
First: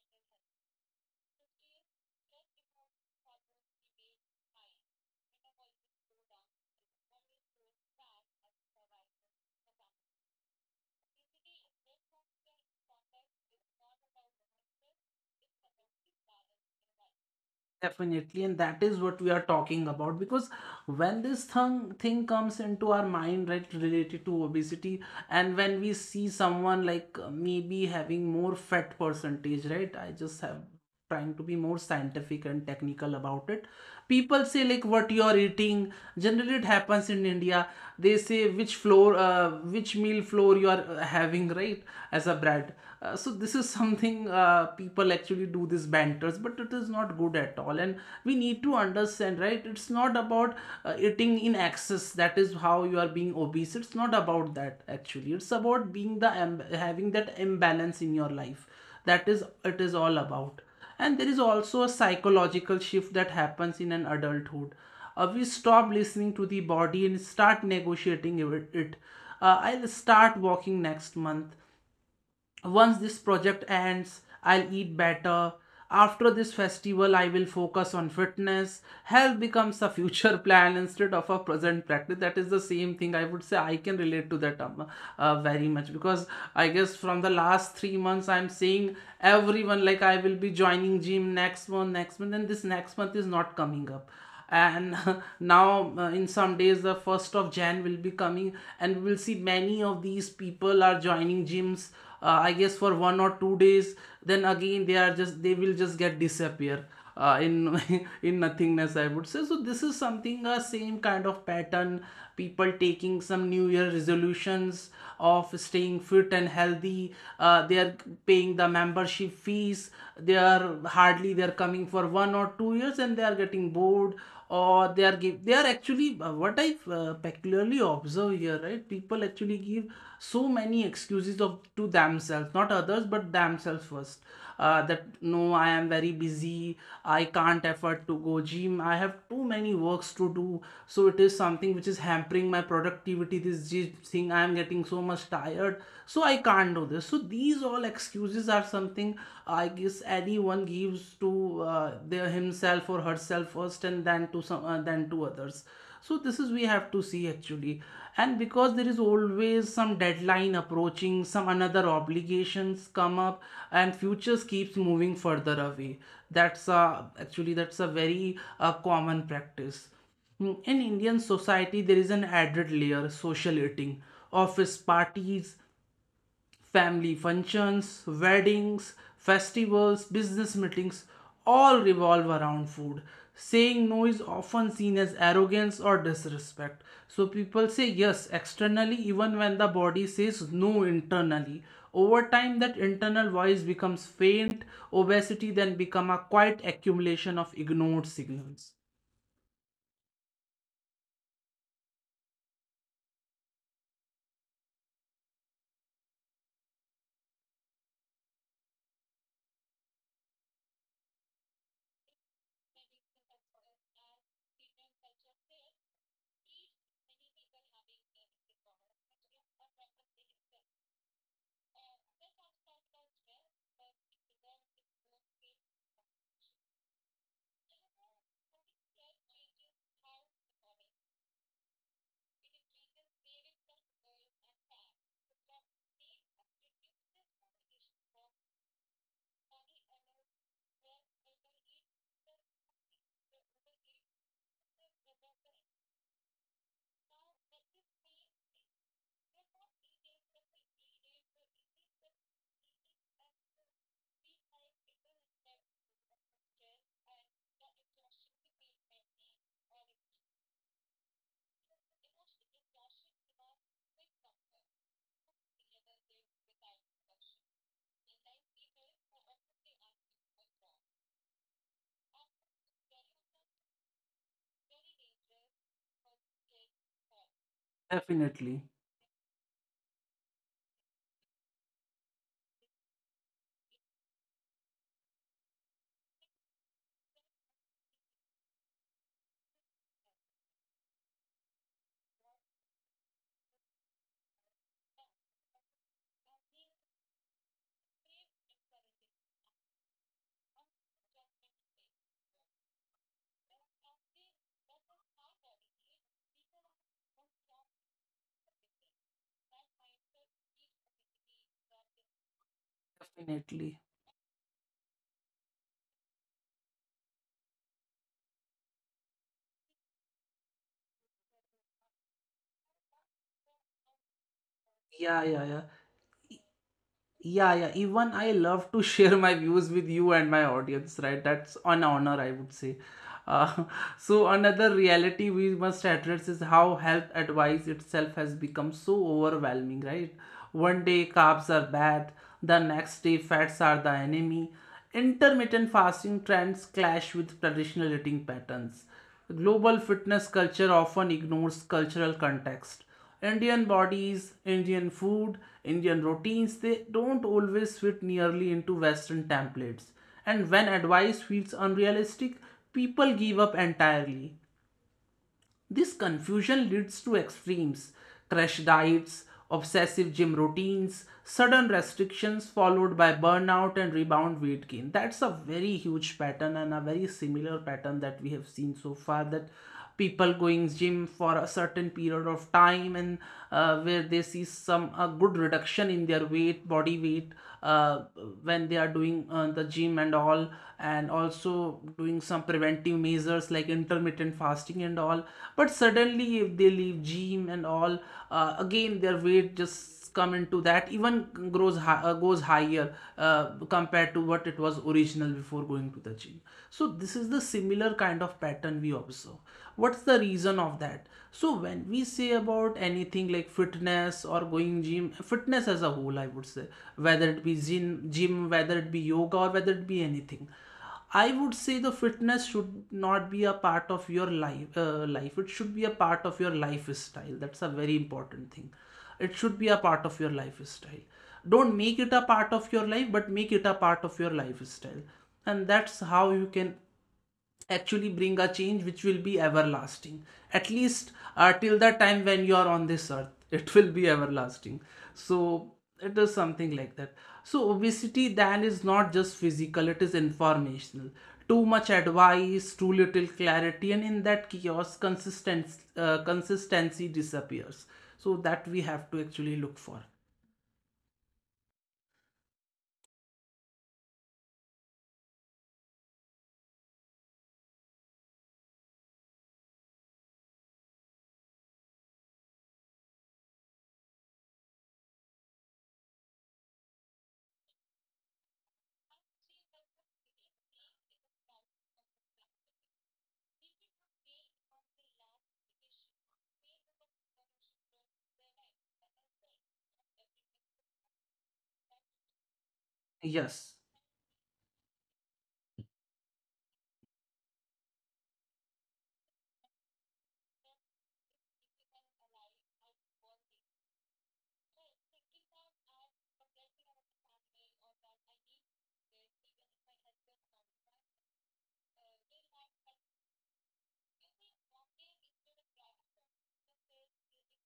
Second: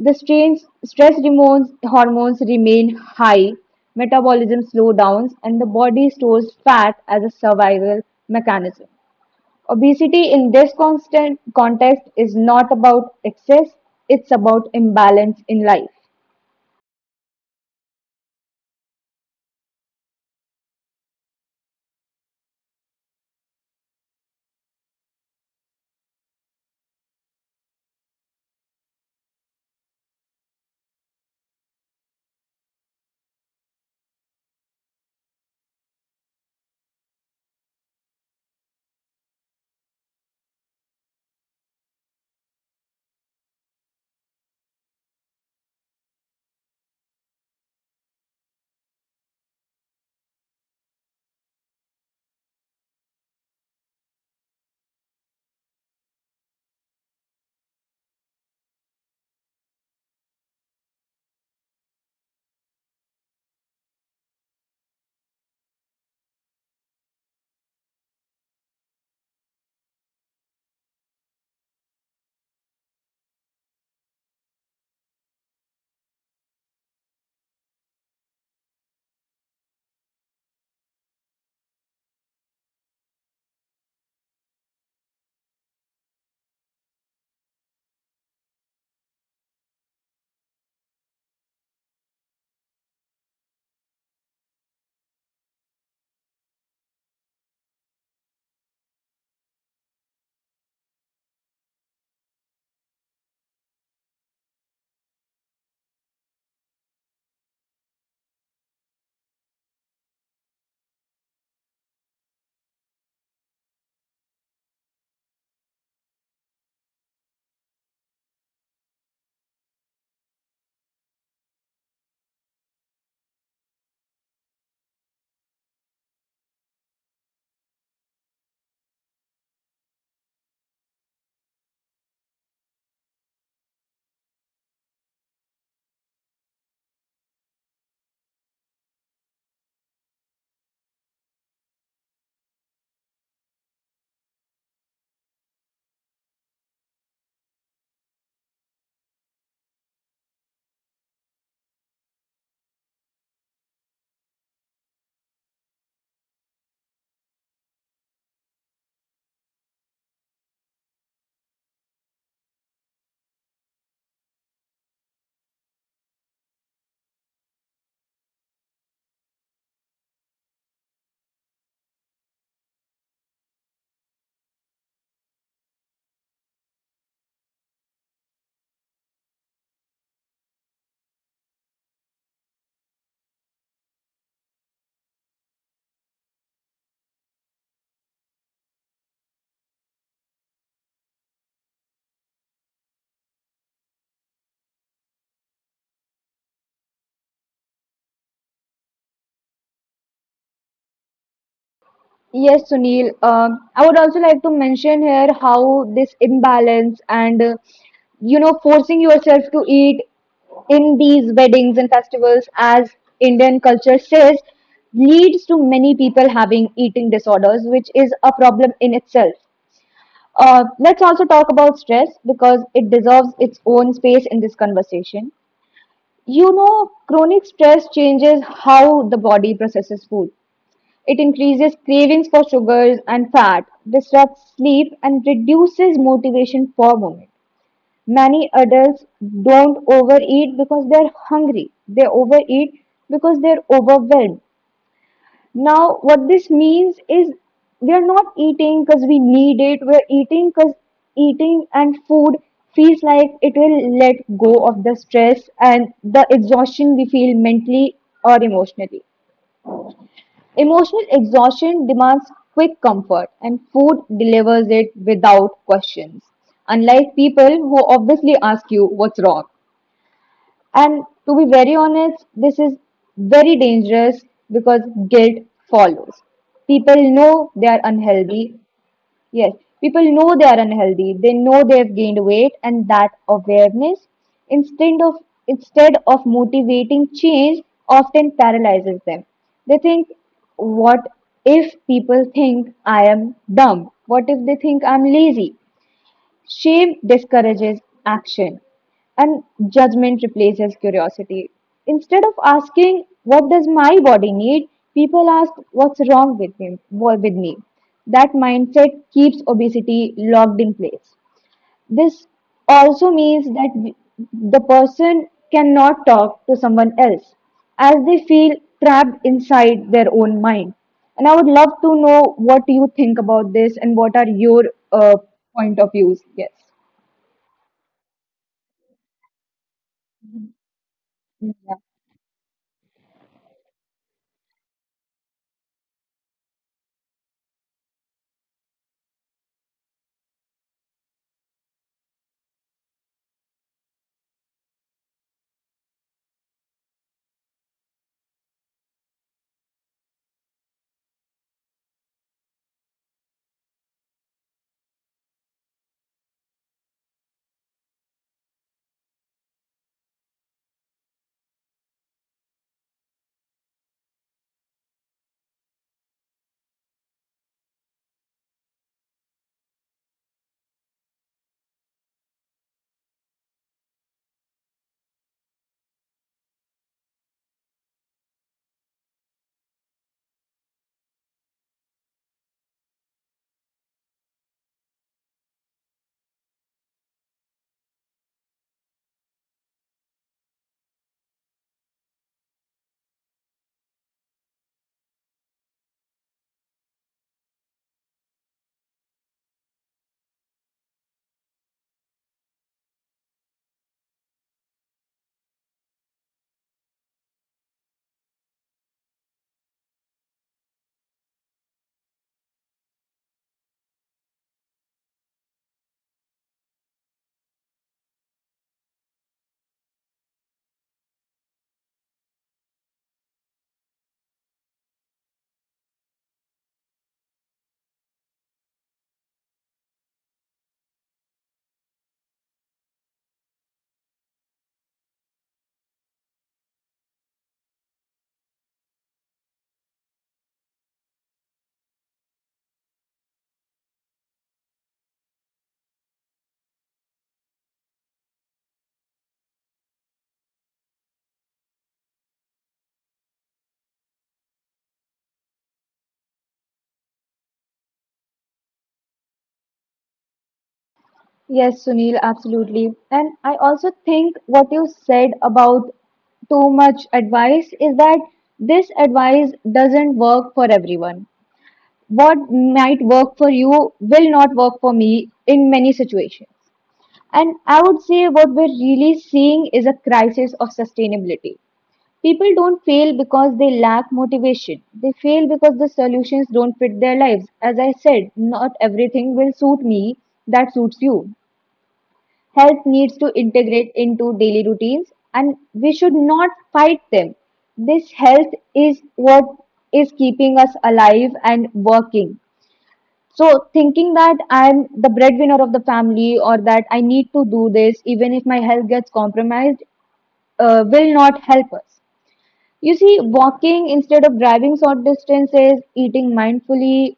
The strains, stress hormones, remain high, metabolism slowdowns, and the body stores fat as a survival mechanism. Obesity in this constant context is not about excess, it's about imbalance in life. Definitely, and that is what we are talking about, because when this thing comes into our mind, right, related to obesity, and when we see someone like maybe having more fat percentage, right? I just have trying to be more scientific and technical about it. People say like what you are eating. Generally, it happens in India. They say which meal floor you are having, right, as a bread. So this is [LAUGHS] something, people actually do this banters, but it is not good at all, and we need to understand, right, it's not about eating in excess, that is how you are being obese. It's not about that actually, it's about being having that imbalance in your life, that is, it is all about. And there is also a psychological shift that happens in an adulthood. We stop listening to the body and start negotiating it. I'll start walking next month. Once this project ends, I'll eat better. After this festival, I will focus on fitness. Health becomes a future [LAUGHS] plan instead of a present practice. That is the same thing. I would say I can relate to that very much, because I guess from the last 3 months, I'm seeing everyone like, I will be joining gym next month, and this next month is not coming up. And [LAUGHS] now, in some days the 1st of January will be coming, and we'll see many of these people are joining gyms, I guess for 1 or 2 days. Then again, they will just get disappear, in [LAUGHS] in nothingness, I would say. So this is something, a same kind of pattern, people taking some new year resolutions of staying fit and healthy. They are paying the membership fees, they are coming for 1 or 2 years, and they are getting bored. Or they are, actually, what I peculiarly observe here, right, people actually give so many excuses of, to themselves, not others but themselves first, that, no, I am very busy, I can't afford to go gym, I have too many works to do, so it is something which is hampering my productivity. This gym thing, I am getting so much tired, so I can't do this, so these all excuses are something, I guess, anyone gives to their himself or herself first, and then to some then to others. So this is, we have to see actually. And because there is always some deadline approaching, some another obligations come up, and futures keeps moving further away. That's a very common practice. In Indian society, there is an added layer, social eating, office parties, family functions, weddings, festivals, business meetings, all revolve around food. Saying no is often seen as arrogance or disrespect. So people say yes externally even when the body says no internally. Over time that internal voice becomes faint, obesity then become a quiet accumulation of ignored signals. Yes, Sunil. Um, I would also like to mention here how this imbalance and forcing yourself to eat in these weddings and festivals as Indian culture says leads to many people having eating disorders, which is a problem in itself. Let's also talk about stress because it deserves its own space in this conversation. You know, chronic stress changes how the body processes food, it increases cravings for sugars and fat, disrupts sleep, and reduces motivation for movement. Many adults don't overeat because they're hungry, they overeat because they're overwhelmed. Now, what this means is we are not eating because we need it. We're eating because eating and food feels like it will let go of the stress and the exhaustion we feel mentally or emotionally. Emotional exhaustion demands quick comfort, and food delivers it without questions. Unlike people who obviously ask you what's wrong. And to be very honest, this is very dangerous because guilt follows. People know they are Definitely. unhealthy. Yes, people know they are unhealthy. They know they have gained weight, and that awareness, instead of instead of motivating change, often paralyzes them. They think, what if people think I am dumb? What if they think I'm lazy? Shame discourages action and judgment replaces curiosity. Instead of asking, What does my body need? People ask, What's wrong with me? With me? That mindset keeps obesity locked in place. This also Definitely. means that the person cannot talk to someone else as they feel trapped inside their own mind. And I would love to know what you think about this and what are your Yeah, yeah, yeah. uh, point of views. Yes. Yeah, yeah. Even I love to share my views with you and my audience, right? That's an honor, Yeah. I would say. Uh, [LAUGHS] so another reality we must address is how health advice itself has become so overwhelming, right? One day carbs are bad, the next day fats are the enemy. Intermittent fasting trends clash with traditional eating patterns. Global fitness culture often ignores cultural context. Indian bodies, Indian food, Indian routines, they don't always fit nearly into Western templates. And when advice feels unrealistic, people give up entirely. This confusion leads to extremes, crash diets, obsessive gym routines, sudden restrictions followed by burnout and rebound weight gain. That's a very huge pattern, and a very similar pattern that we have seen so far, that people going gym for a certain period of time, and, where they see some a good reduction in their weight body weight, uh, when they are doing the gym and all, and also doing some preventive measures like intermittent fasting and all. But suddenly if they leave gym and all, again their weight just come into that, even goes higher, compared to what it was original before going to the gym. So this is the similar kind of pattern we observe. What's the reason of that? So when we say about anything like fitness, or going gym, fitness as a whole, I would say, whether it be gym, whether it be yoga, or whether it be anything, I would say the fitness should not be a part of your life. It should be a part of your lifestyle. That's a very important thing. It should be a part of your lifestyle. Don't make it a part of your life, but make it a part of your lifestyle. And that's how you can actually bring a change which will be everlasting at least till the time when you are on this earth [LAUGHS] it will be everlasting. So it is something like that. So obesity then is not just physical, it is informational. Too much advice, too little clarity, and in that chaos, consistency, consistency disappears. So that we have to actually look for. Yes, Sunil, absolutely. And I also think what you said about too much advice is that this advice doesn't work for everyone. What might work for you will not work for me in many situations. And I would say what we're really seeing is a crisis of sustainability. People don't fail because they lack motivation. They fail because the solutions don't fit their lives. As I said, not everything will suit me that suits you. Health needs Yes. to integrate into daily routines and we should not fight them. This health is what is keeping us alive and working. So, thinking that I'm the breadwinner of the family or that I need to do this even if my health gets compromised will not help us. You see, walking instead of driving short distances, eating mindfully,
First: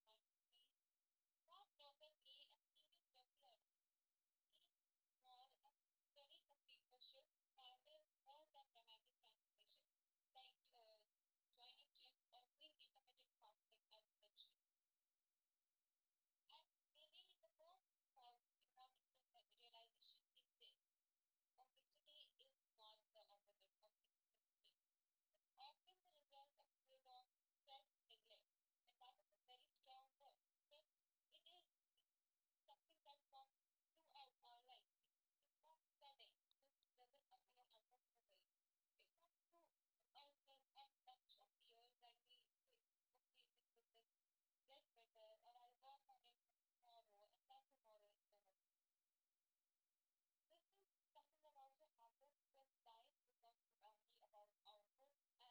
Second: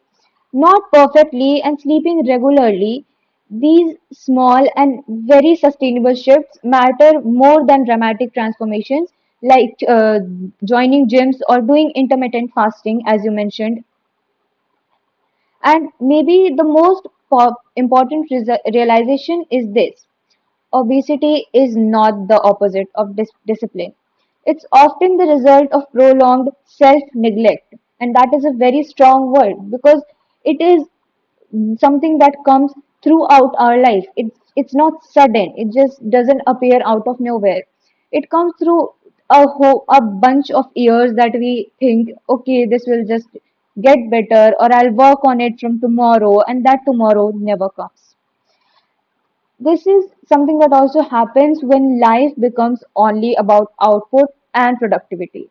not perfectly, and sleeping regularly, these small and very sustainable shifts matter more than dramatic transformations like joining gyms or doing intermittent fasting, as you mentioned. And maybe the most important realization is this. Obesity is not the opposite of discipline. It's often the result of prolonged self neglect. And that is a very strong word because it is something that comes throughout our life. It's not sudden, it just doesn't appear out of nowhere. It comes through a whole, a bunch of years that we think, okay, this will just get better, or I'll work on it from tomorrow, and that tomorrow never comes. This is something that also happens when life becomes only about output and productivity.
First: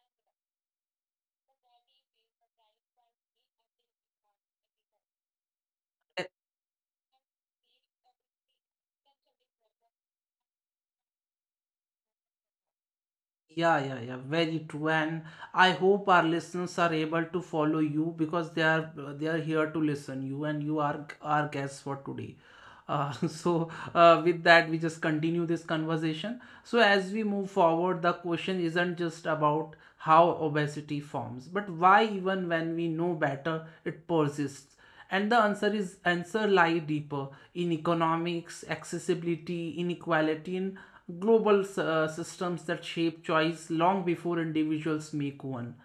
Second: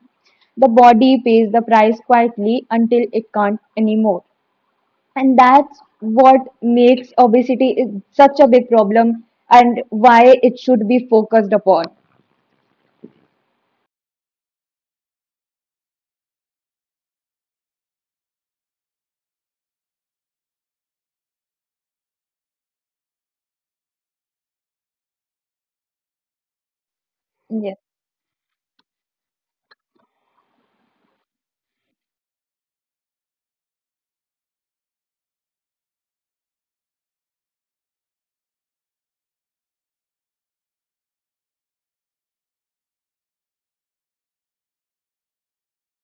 The body pays the price quietly until it can't anymore. And that's what makes obesity is such a big problem and why it should be focused upon. Yeah, yeah, yeah, very true. And I hope our listeners are able to follow you because they are here to listen you, and you are our guests for today. [LAUGHS] So with that, we just continue this conversation. So as we move Yes, forward, the question isn't just about how obesity forms, but why even when we know better, it persists. And the answer is answer lie deeper in economics, accessibility, inequality, in global systems that shape choice long before individuals make one.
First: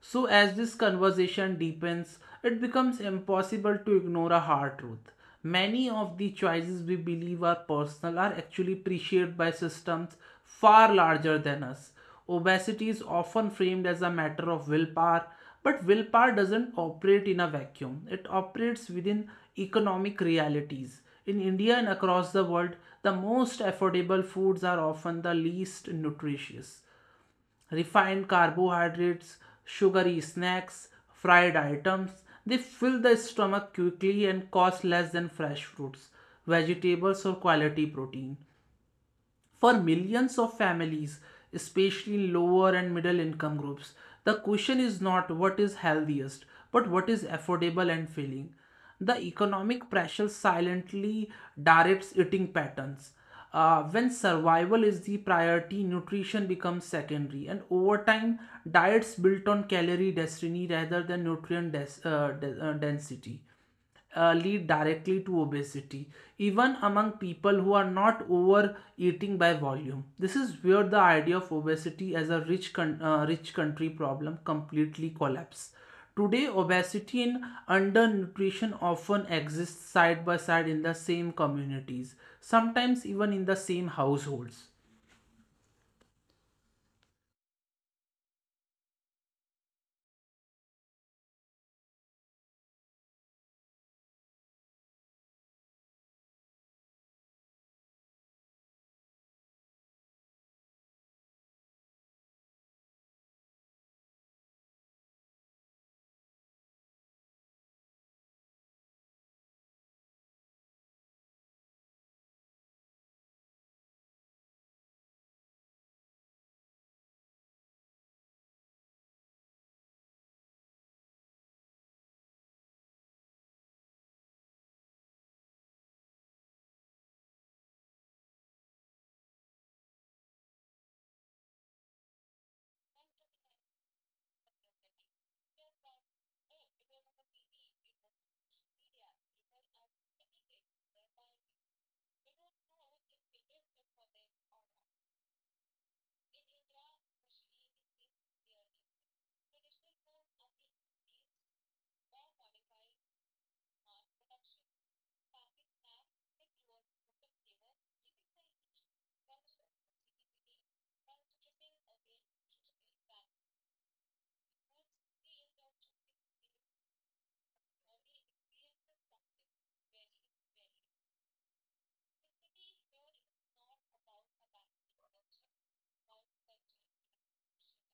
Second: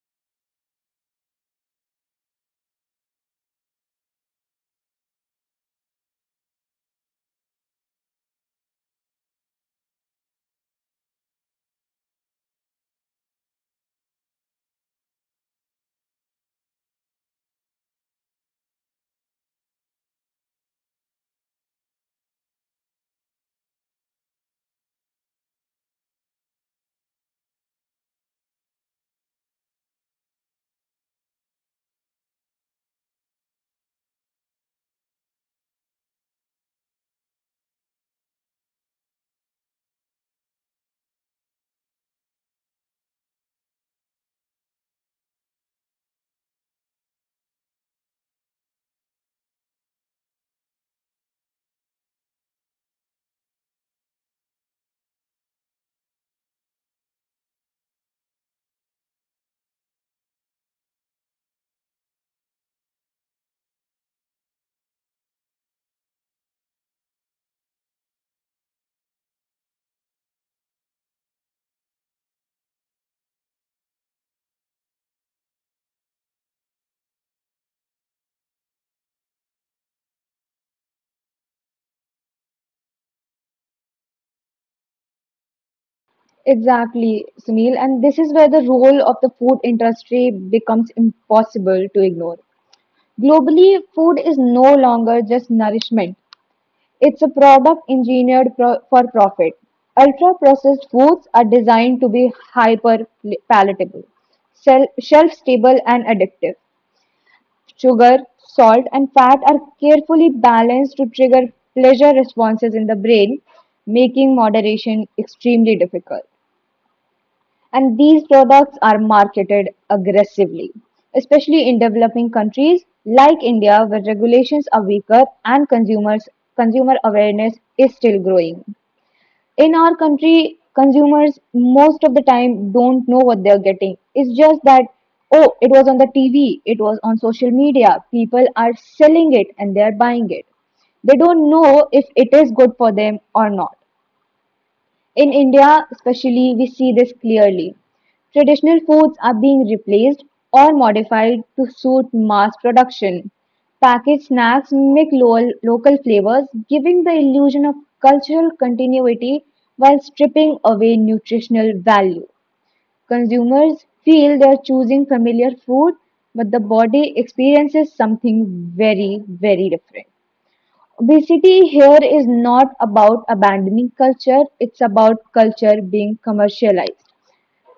So, as this conversation deepens, it becomes impossible to ignore a hard truth. Many of the choices we believe are personal are actually pressured by systems far larger than us. Obesity is often framed as a matter of willpower, but willpower doesn't operate in a vacuum. It operates within economic realities. In India and across the world, the most affordable foods are often the least nutritious. Refined carbohydrates, sugary snacks, fried items, they fill the stomach quickly and cost less than fresh fruits, vegetables, or quality protein. For millions of families, especially lower and middle income groups, the question is not what is healthiest, but what is affordable and filling. The economic pressure silently directs eating patterns. When survival is the priority, nutrition becomes secondary, and over time, diets built on calorie destiny rather than density lead directly to obesity, even among people who are not overeating by volume. This is where the idea of obesity as a rich country problem completely collapses. Today, obesity and undernutrition often exist side by side in the same communities, sometimes even in the same households. exactly, Sunil. And this is where the role of the food industry becomes impossible to ignore. Globally, food is no longer just nourishment. It's a product engineered for profit. Ultra processed foods are designed to be hyper palatable, shelf stable, and addictive. Sugar, salt, and fat are carefully balanced to trigger pleasure responses in the brain, making moderation extremely difficult. And these products are marketed aggressively, especially in developing countries like India, where regulations are weaker and consumer awareness is still growing. In our country, consumers most of the time don't know what they're getting. It's just that, oh, it was on the TV, it was on social media, people are selling it and they're buying it. They don't know if it is good for them or not. In India, especially, we see this clearly. Traditional foods are being replaced or modified to suit mass production. Packaged snacks mimic local flavors, giving the illusion of cultural continuity while stripping away nutritional value. Consumers feel they are choosing familiar food, but the body experiences something very, very different. Obesity here is not about abandoning culture, it's about culture being commercialized.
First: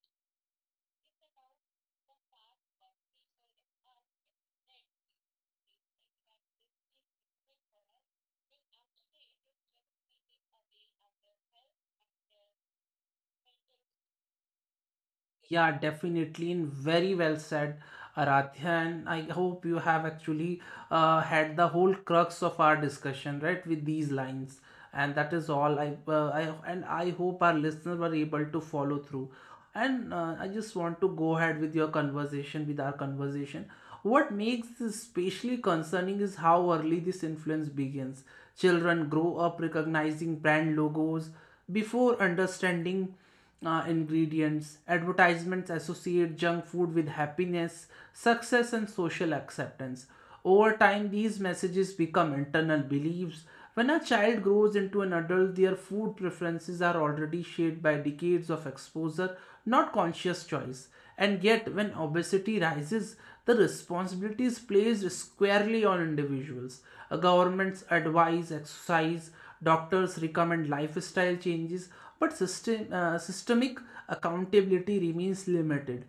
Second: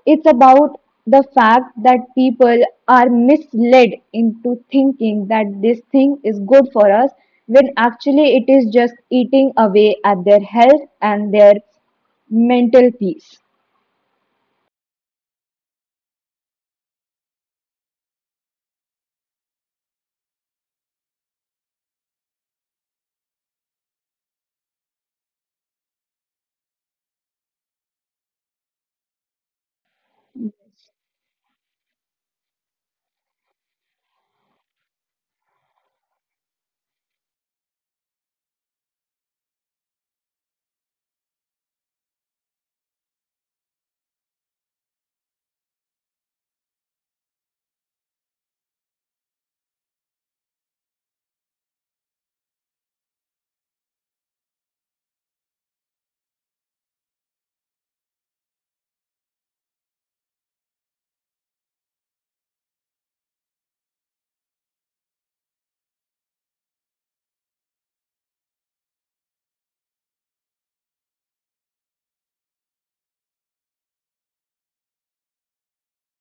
It's about the fact that people are misled into thinking that this thing is good for us when actually it is just eating away at their health and their mental peace. Yeah, definitely, and very well said, Aradhya. And I hope you have actually had the whole crux of our discussion, right, with these lines. And that is all. I and I hope our listeners were able to follow through. And I just want to go ahead with your conversation, with our conversation. What makes this especially concerning is how early this influence begins. Children grow up recognizing brand logos before understanding ingredients. Advertisements associate junk food with happiness, success, and social acceptance. Over time, these messages become internal beliefs. When a child grows into an adult, their food preferences are already shaped by decades of exposure, not conscious choice. And yet, when obesity rises, the responsibility is placed squarely on individuals. A government's advice, exercise, doctors recommend lifestyle changes, but systemic accountability remains limited.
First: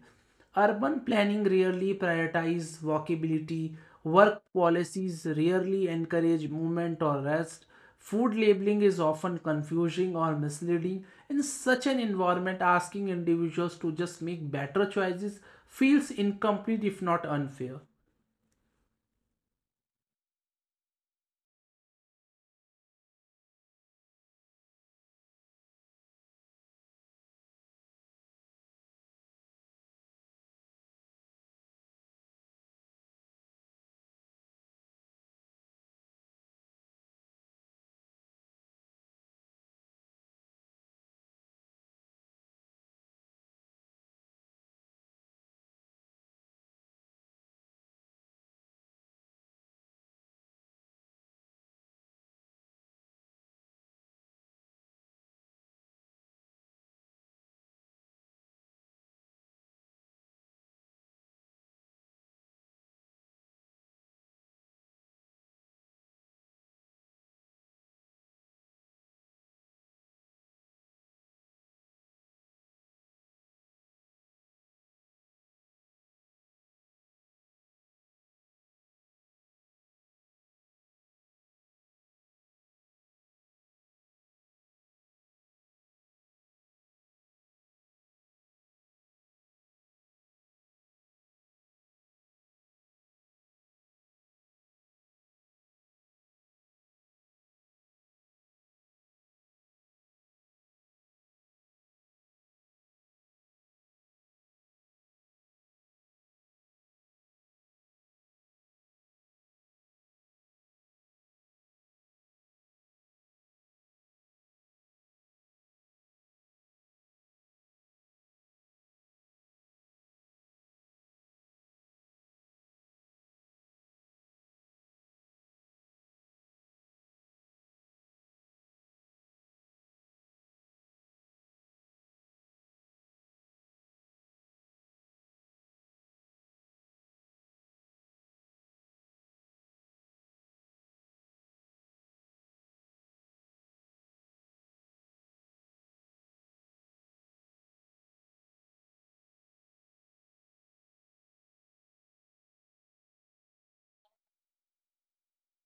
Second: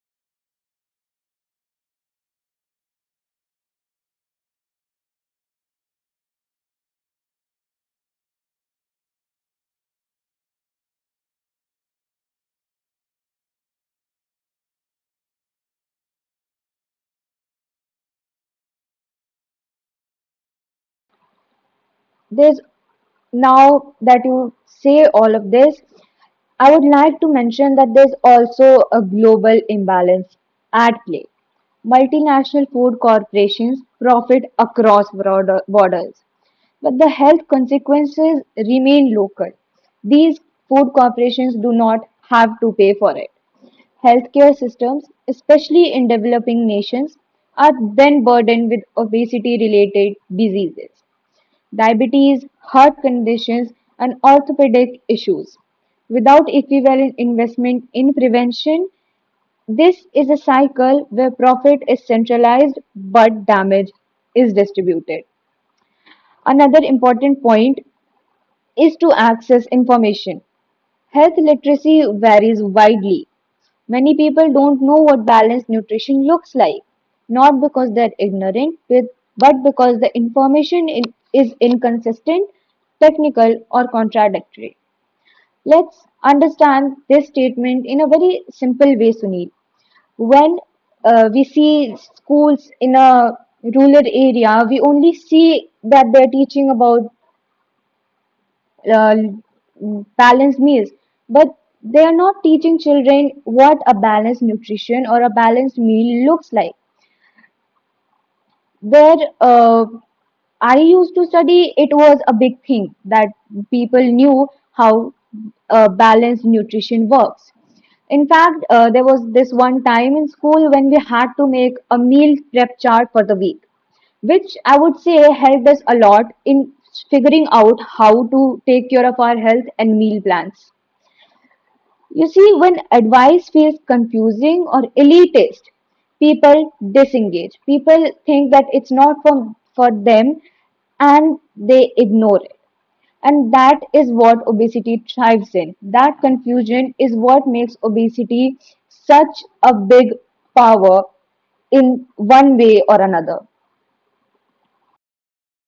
Urban planning rarely prioritizes walkability, work policies rarely encourage movement or rest, food labeling is often confusing or misleading. In such an environment, asking individuals to just make better choices feels incomplete if not unfair. There's, now that you say all of this, I would like to mention that there's also a global imbalance at play. Multinational food corporations profit across broader borders, but the health consequences remain local. These food corporations do not have to pay for it. Healthcare systems, especially in developing nations, are then burdened with obesity related diseases, diabetes, heart conditions, and orthopedic issues. Without equivalent investment in prevention, this is a cycle where profit is centralized but damage is distributed. Another important point is to access information. Health literacy varies widely. Many people don't know what balanced nutrition looks like, not because they're ignorant, but because the information is inconsistent, technical, or contradictory. Let's understand this statement in a very simple way, Sunil. When we see schools in a rural area, we only see that they're teaching about uh, balanced meals, but they are not teaching children what a balanced nutrition or a balanced meal looks like. Where uh, I used to study, it was a big thing that people knew how balanced nutrition works. In fact, there was this one time in school when we had to make a meal prep chart for the week, which I would say helped us a lot in figuring out how to take care of our health and meal plans. You see, when advice feels confusing or elitist, people disengage. People think that it's not for them and they ignore it. And that is what obesity thrives in. That confusion is what makes obesity such a big power in one way or another.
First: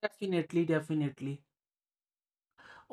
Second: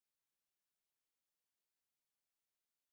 Definitely, definitely.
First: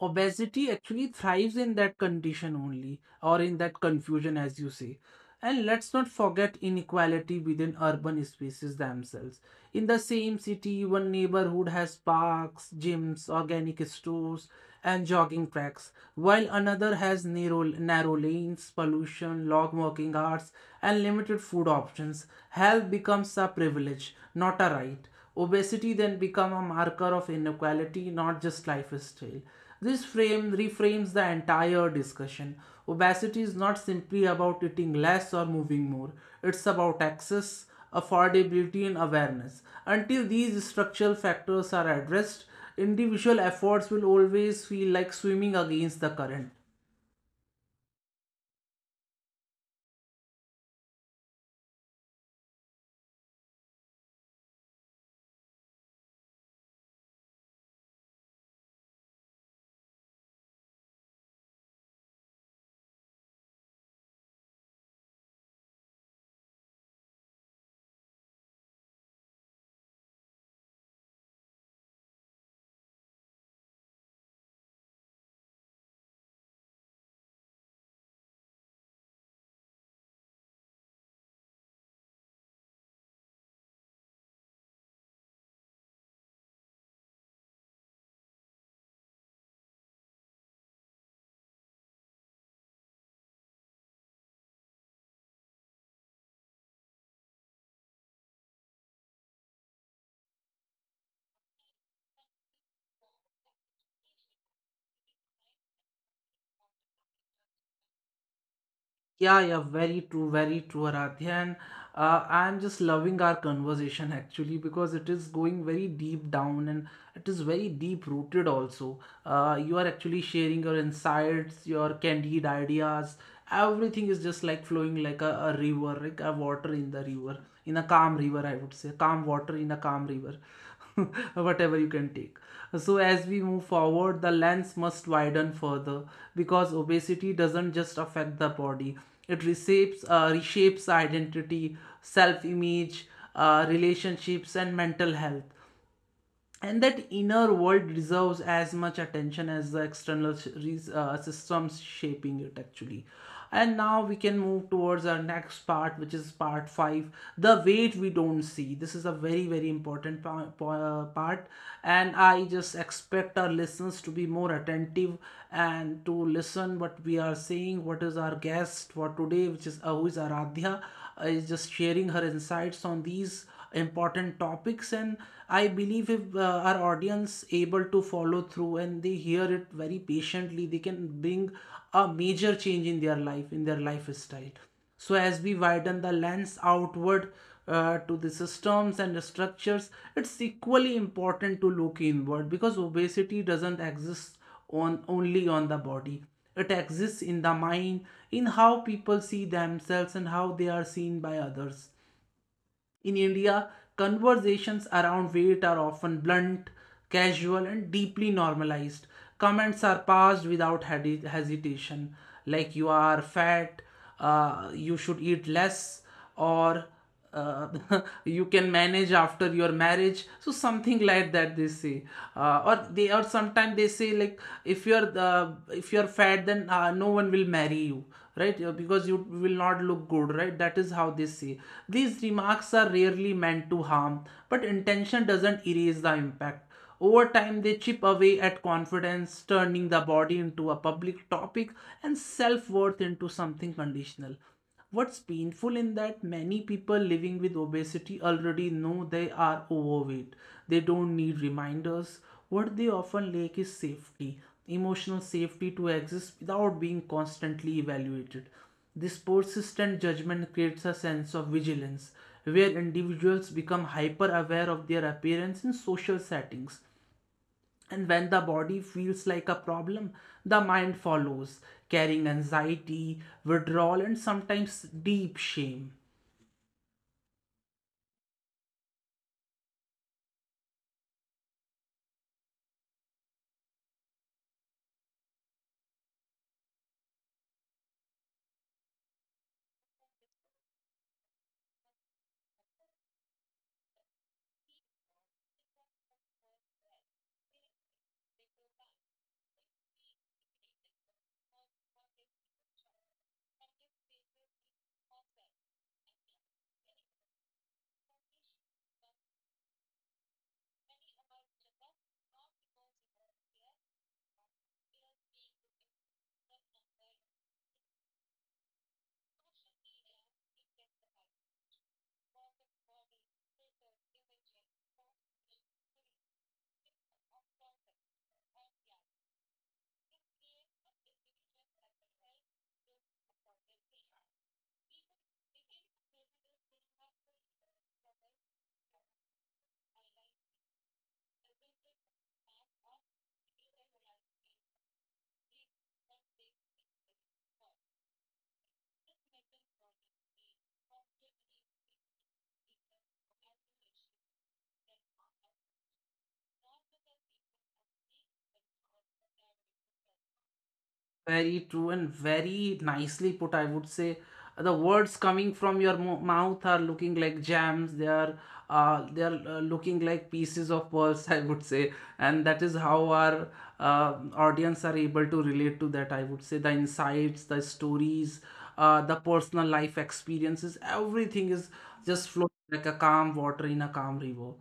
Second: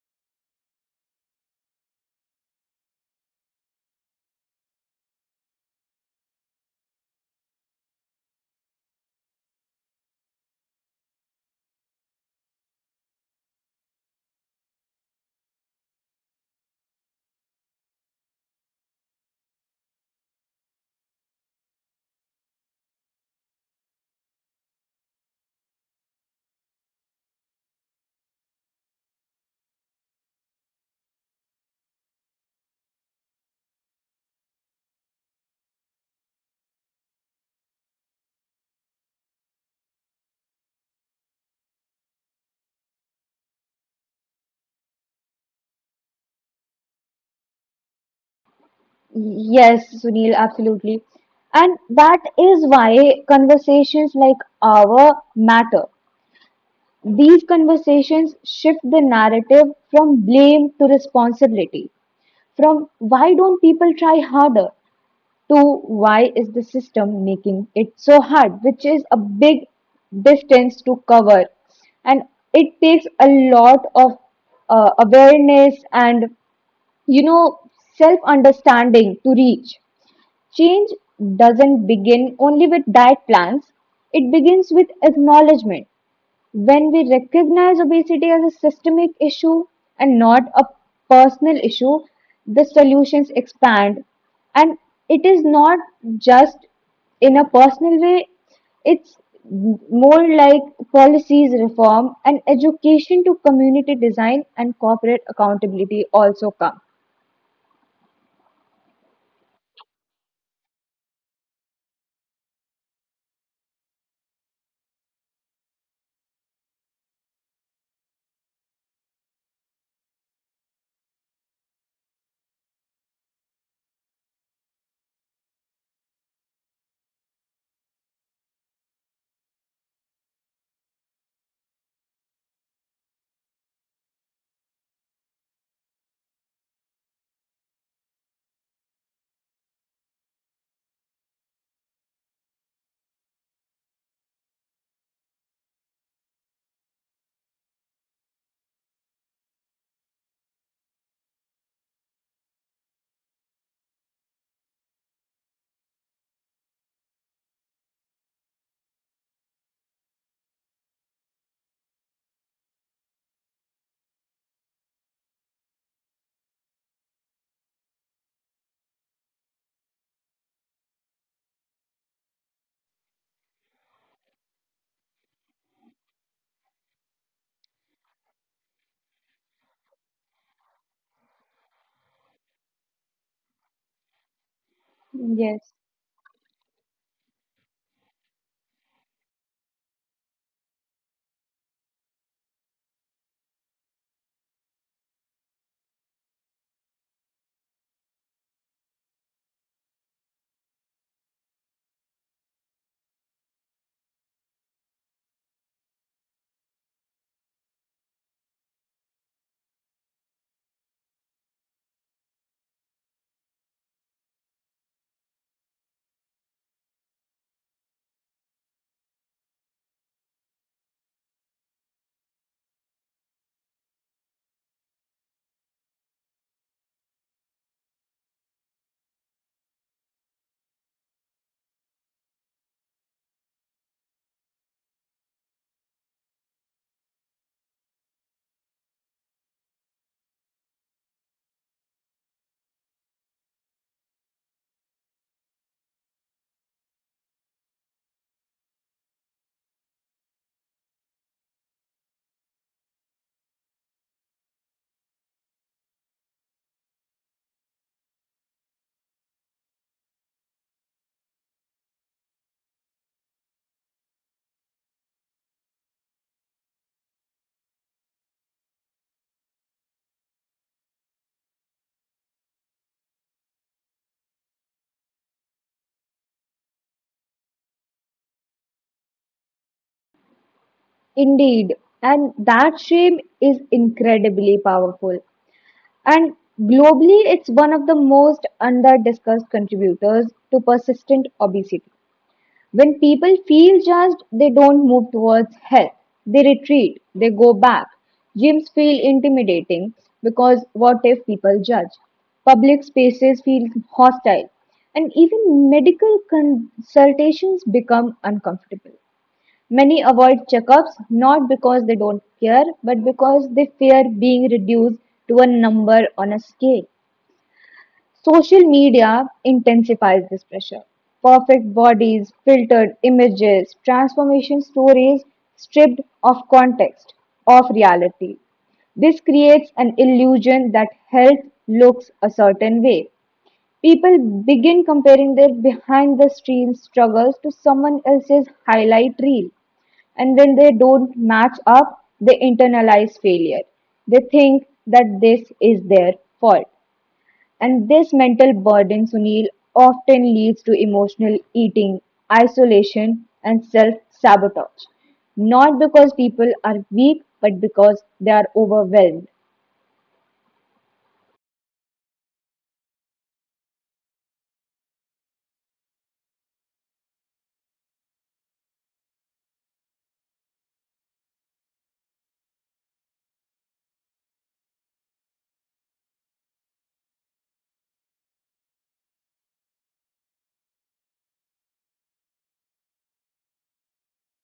Obesity actually thrives in that condition only, or in that confusion as you say. And let's not forget inequality within urban spaces themselves. In the same city, one neighborhood has parks, gyms, organic stores, and jogging tracks, while another has narrow lanes, pollution, long walking hours, and limited food options. Health becomes a privilege, not a right. Obesity then become a marker of inequality, not just lifestyle. This frame reframes the entire discussion. Obesity is not simply about eating less or moving more. It's about access, affordability and awareness. Until these structural factors are addressed, individual efforts will always feel like swimming against the current. Yes, Sunil, absolutely. And that is why conversations like our matter. These conversations shift the narrative from blame to responsibility, from why don't people try harder to why is the system making it so hard, which is a big distance to cover. And it takes a lot of awareness and, you know, self understanding to reach. Change doesn't begin only with diet plans, it begins with acknowledgement when we recognize obesity as a systemic issue and not a personal issue, the solutions expand. And it is not just in a personal way, it's more like policies reform and education to community design and corporate accountability also come. Yeah, yeah, very true, Aradhya. And I'm just loving our conversation actually because it is going very deep down and it is very deep rooted also. You are actually sharing your insights, your candid ideas. Everything is just like flowing like a river, like a water in the river, in a calm river, I would say. Calm water in a calm river. [LAUGHS] Whatever you can take. So, as we move forward, the lens must widen further because obesity doesn't just affect the body, it reshapes reshapes identity, self image, relationships and mental health, and that inner world deserves as much attention as the external systems shaping it actually. And now we can move towards our next part, which is part 5, the weight we don't see. This is a very very important part, and I just expect our listeners to be more attentive and to listen what we are saying, what is our guest for today, which is who is Aradhya. Is just sharing her insights on these important topics, and I believe if our audience able to follow through and they hear it very patiently, they can bring a major change in their life, in their lifestyle. So as we Yes. widen the lens outward to the systems and the structures, it's equally important to look inward because obesity doesn't exist on only on the body, it exists in the mind, in how people see themselves and how they are seen by others. In India, conversations around weight are often blunt, casual, and deeply normalized. Comments are passed without hesitation, like you are fat, you should eat less, or uh, [LAUGHS] you can manage after your marriage, so something like that they say. Or sometimes they say like if you're the if you're fat, then no one will marry you, right? Because you will not look good, right? That is how they say. These remarks are rarely meant to harm, but intention doesn't erase the impact. Over time, they chip away at confidence, turning the body into a public topic and self worth into something conditional. What's painful in that many people living with obesity already know they are overweight. They don't need reminders. What they often lack is safety, emotional safety to exist without being constantly evaluated. This persistent judgment creates a sense of vigilance, where individuals become hyper aware of their appearance in social settings. And when the body feels like a problem, the mind follows, carrying anxiety, withdrawal, and sometimes deep shame. Indeed, and that shame is incredibly powerful. And globally, it's one of the most under discussed contributors to persistent obesity. When people feel judged, they don't move towards health. They retreat, they go back. Gyms feel intimidating because what if people judge? Public spaces feel hostile, and even medical consultations become uncomfortable. Many avoid checkups not because they don't care, but because they fear being reduced to a number on a scale. Social media intensifies this pressure. Perfect bodies, filtered images, transformation stories stripped of context, of reality. This creates an illusion that health looks a certain way. People begin comparing their behind the scenes struggles to someone else's highlight reel. And when they don't match up, they internalize failure. They think that this is their fault. And this mental burden, Sunil, often leads to emotional eating, isolation, and self sabotage. Not because people are weak, but because they are overwhelmed. Very true and very nicely put, I would say. The words coming from your mouth are looking like gems. They are looking like pieces of pearls, [LAUGHS] I would say. And that is how our audience are able to relate to that. I would say the insights, the stories, the personal life experiences, everything is just flowing like a calm water in a calm river.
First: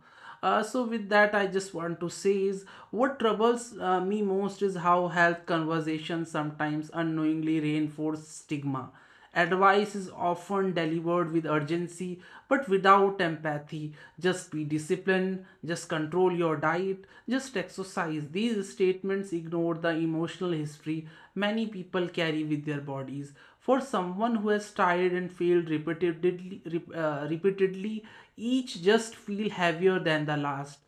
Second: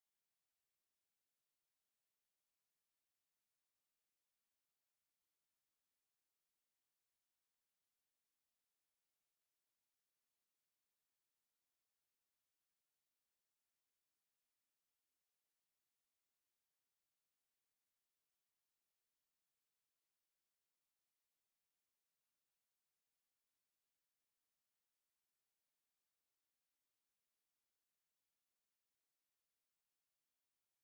So with that, I just want to say is what troubles me most is how health conversations sometimes unknowingly reinforce stigma. Advice is often delivered with urgency but without empathy. Just be disciplined, just control your diet, just exercise. These statements ignore the emotional history many people carry with their bodies. For someone who has tried and failed repeatedly, repeatedly, each just feel heavier than the last.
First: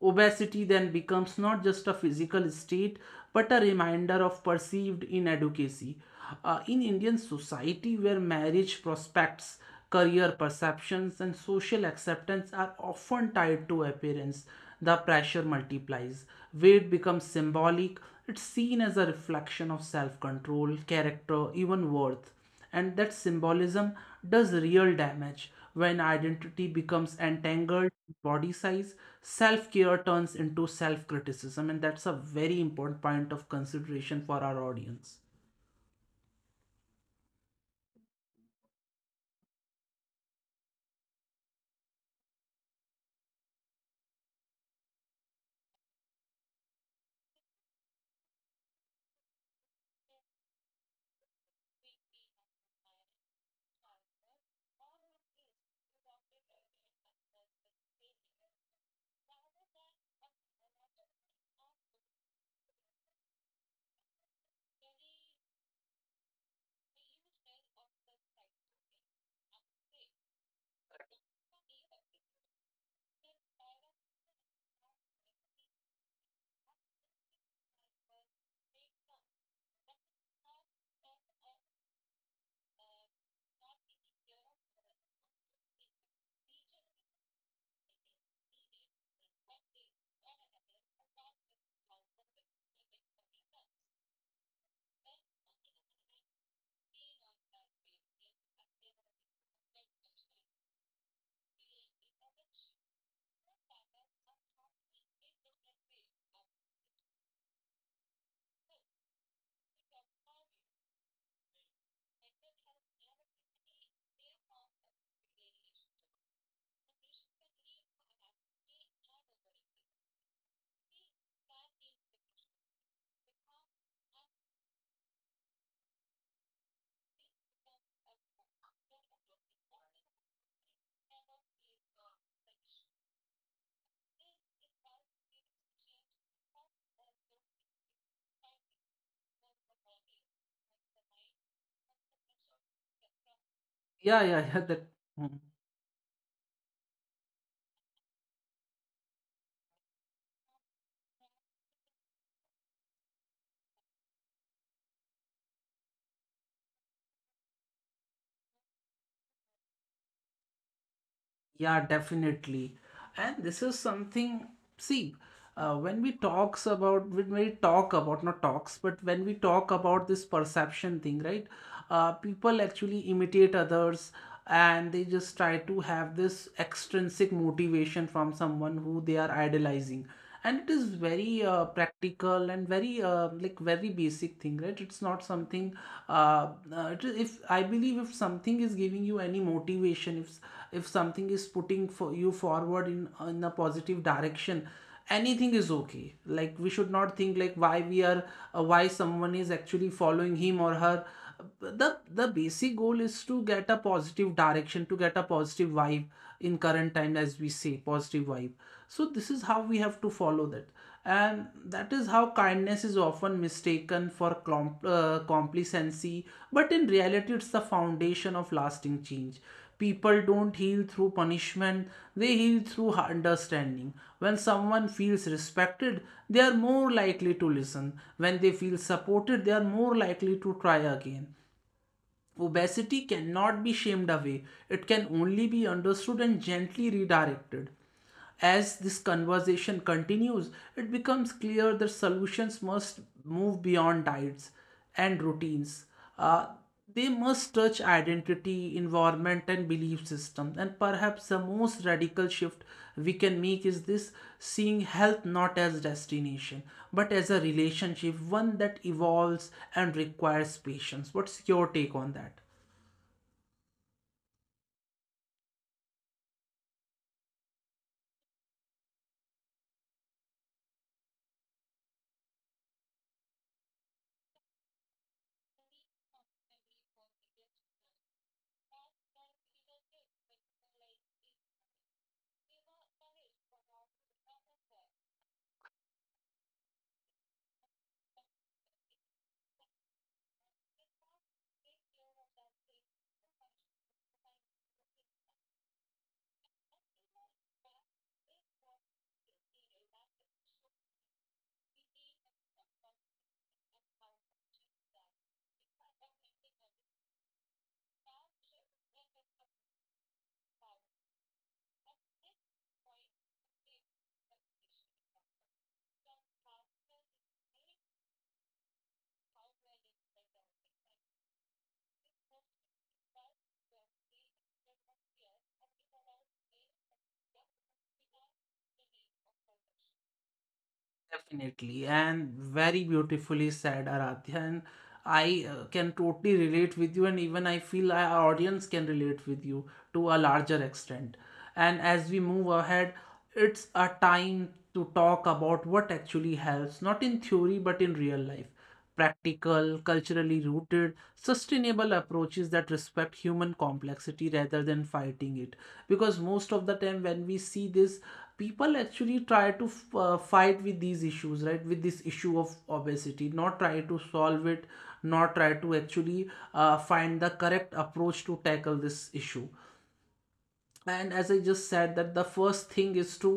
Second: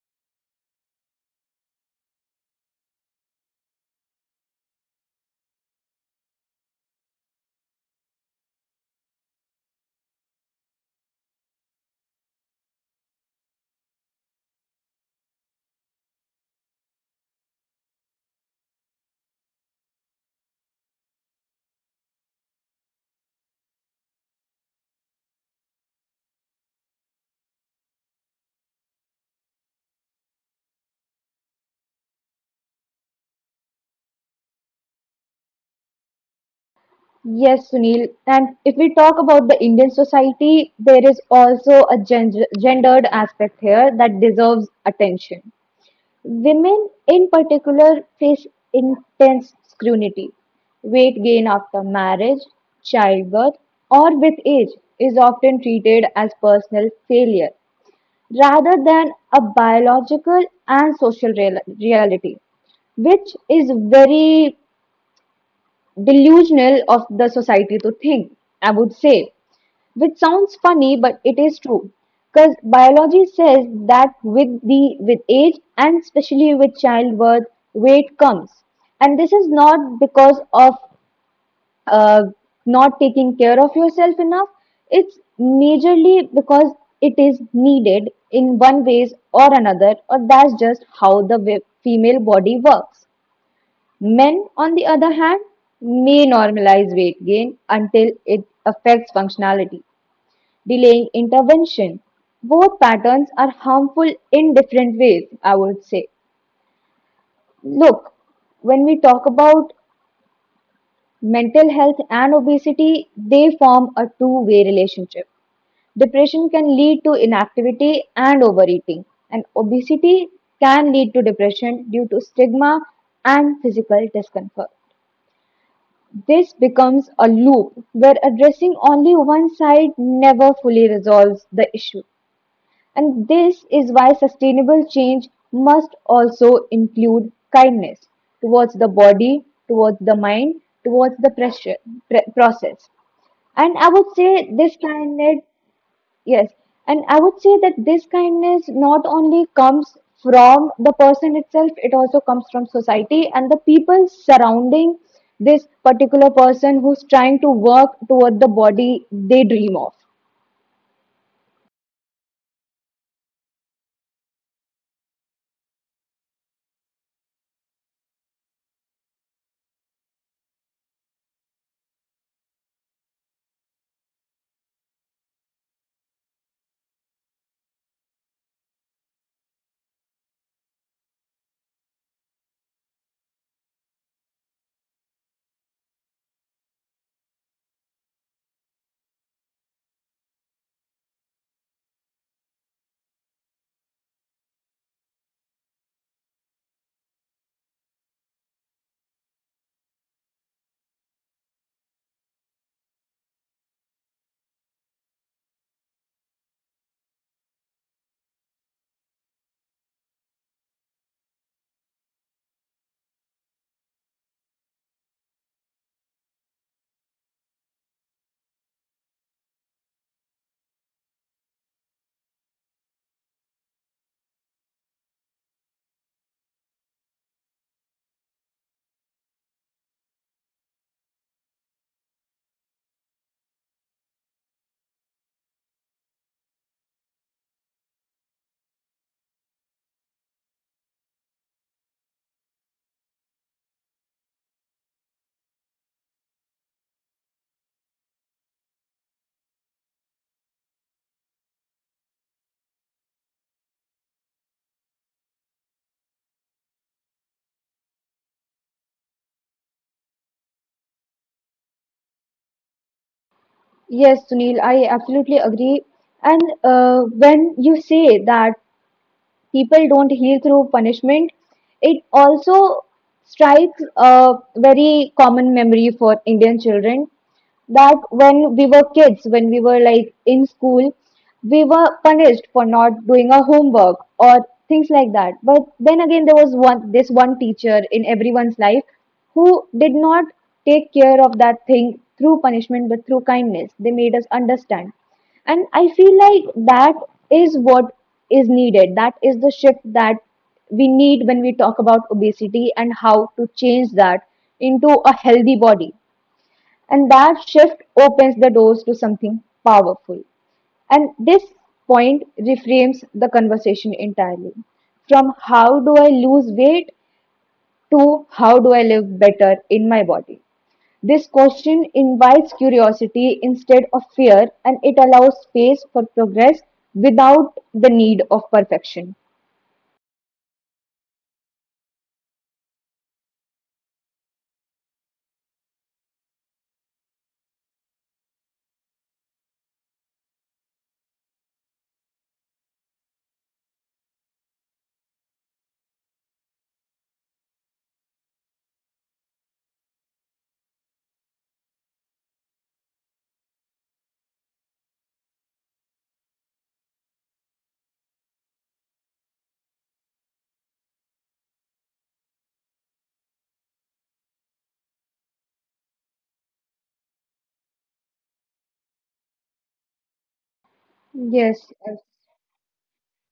Obesity then becomes not just a physical state but a reminder of perceived inadequacy. In Indian society, where marriage prospects, career perceptions, and social acceptance are often tied to appearance, the pressure multiplies. Weight becomes symbolic, it's seen as a reflection of self control, character, even worth, and that symbolism does real damage. When identity becomes entangled with body size, self-care turns into self-criticism, and that's a very important point of consideration for our audience. Yes, Sunil. And if we talk about the Indian society, there is also a gendered aspect here that deserves attention. Women, in particular, face intense scrutiny. Weight gain after marriage, childbirth, or with age is often treated as personal failure rather than a biological and social reality, which is very delusional of the society to think, I would say, which sounds funny, but it is true. Because biology says that with age and especially with childbirth, weight comes, and this is not because of uh, not taking care of yourself enough. It's majorly because it is needed in one ways or another, or that's just how the female body works. Men, on the other hand, may normalize weight gain until it affects functionality, delaying intervention. Both patterns are harmful in different ways, I would say. Look, when we talk about mental health and obesity, they form a two-way relationship. Depression can lead to inactivity and overeating, and obesity can lead to depression due to stigma and physical discomfort. This becomes a loop where addressing only one side never fully resolves the issue. And this is why sustainable change must also include kindness towards the body, towards the mind, towards the pressure, process. And I would Yeah, yeah, say yeah, this that. Hmm. kindness. Yes, and I would say that this kindness not only comes from the person itself, it also comes from society and the people surrounding this particular person who's trying to work toward the body they dream of. Yeah, definitely. And this is something, see, when we talk about, not talks, but when we talk about this perception thing, right? People actually imitate others and they just try to have this extrinsic motivation from someone who they are idolizing, and it is very practical and very like very basic thing, right? It's not something it is, if I believe if something is giving you any motivation, if something is putting for you forward in a positive direction, anything is okay. Like we should not think like why we are why someone is actually following him or her. the the basic goal is to get a positive direction, to get a positive vibe. In current time, as we say positive vibe, so this is how we have to follow that. And that is how kindness is often mistaken for complacency, but in reality it's the foundation of lasting change. People don't heal through punishment, they heal through understanding. When someone feels respected, they are more likely to listen. When they feel supported, they are more likely to try again. Obesity cannot be shamed away, it can only be understood and gently redirected. As this conversation continues, it becomes clear that solutions must move beyond diets and routines. Uh, they must touch identity, environment, and belief system. And perhaps the most radical shift we can make is this: seeing health not as destination, but as a relationship, one that evolves and requires patience. What's your take on that? Yes, Sunil, I absolutely agree. And when you say that people don't heal through punishment, it also strikes a very common memory for Indian children that when we were kids, when we were like in school, we were punished for not doing our homework or things like that. But then again, there was one, this one teacher in everyone's life who did not take care of that thing through punishment but through kindness. They made us understand. And I feel like that is what is needed. That is the shift that we need when we talk about obesity and how to change that into a healthy body, and that shift opens the doors to something powerful. And this point reframes the conversation entirely from how do I lose weight to how do I live better in my body. This question invites curiosity instead of fear and it allows space for progress without the need of perfection. Definitely, and very beautifully said, Aradhya. And I can totally relate with you, and even I feel our audience can relate with you to a larger extent. And as we move ahead, it's a time to talk about what actually helps, not in theory, but in real life: practical, culturally rooted, sustainable approaches that respect human complexity rather than fighting it. Because most of the time, when we see this, people actually try to fight with these issues, right? With this issue of obesity, not try to solve it, not try to actually find the correct approach to tackle this issue. And as I just Yes, said, that the first thing is to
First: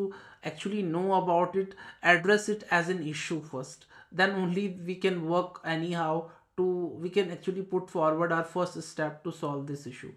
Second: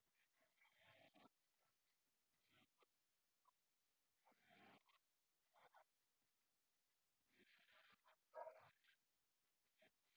actually know about it, address it as an issue first, then only we can work anyhow to, we can actually put forward our first step to solve this issue.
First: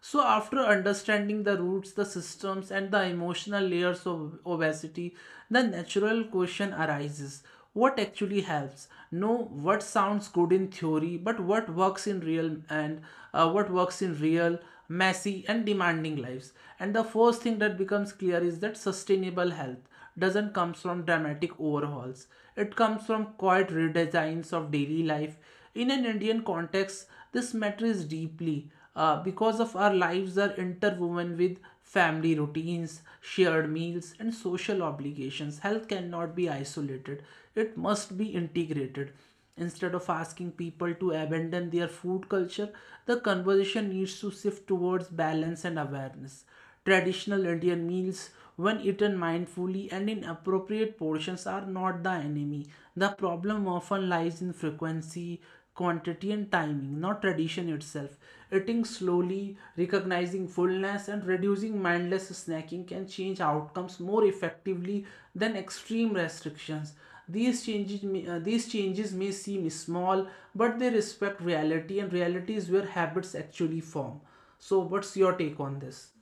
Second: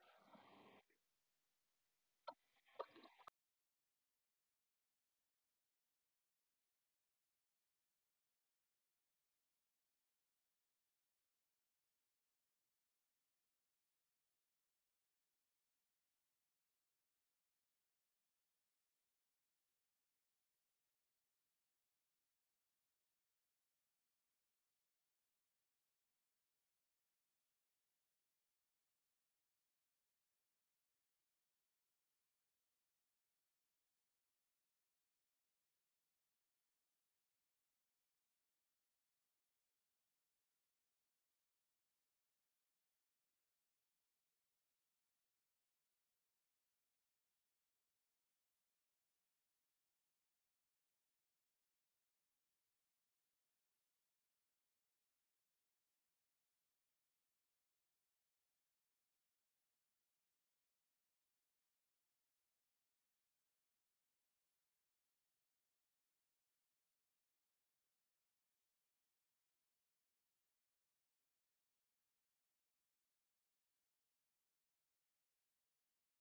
So after understanding the roots, the systems, and the emotional layers of obesity, the natural question arises: what actually helps, know, what sounds good in theory but what works in real, and what works in real, messy and demanding lives. And the first thing that becomes clear is that sustainable health doesn't come from dramatic overhauls, it comes from quiet redesigns of daily life. In an Indian context, this matters deeply because of our lives are interwoven with family routines, shared meals, and social obligations. Health cannot be isolated; it must be integrated. Instead of asking people to abandon their food culture, the conversation needs to shift towards balance and awareness. Traditional Indian meals, when eaten mindfully and in appropriate portions, are not the enemy. The problem often lies in frequency, quantity, and timing, not tradition itself. Eating slowly, recognizing fullness, and reducing mindless snacking can change outcomes more effectively than extreme restrictions. These changes may seem small, but they respect reality, and reality is where habits actually form. So, what's your take on this?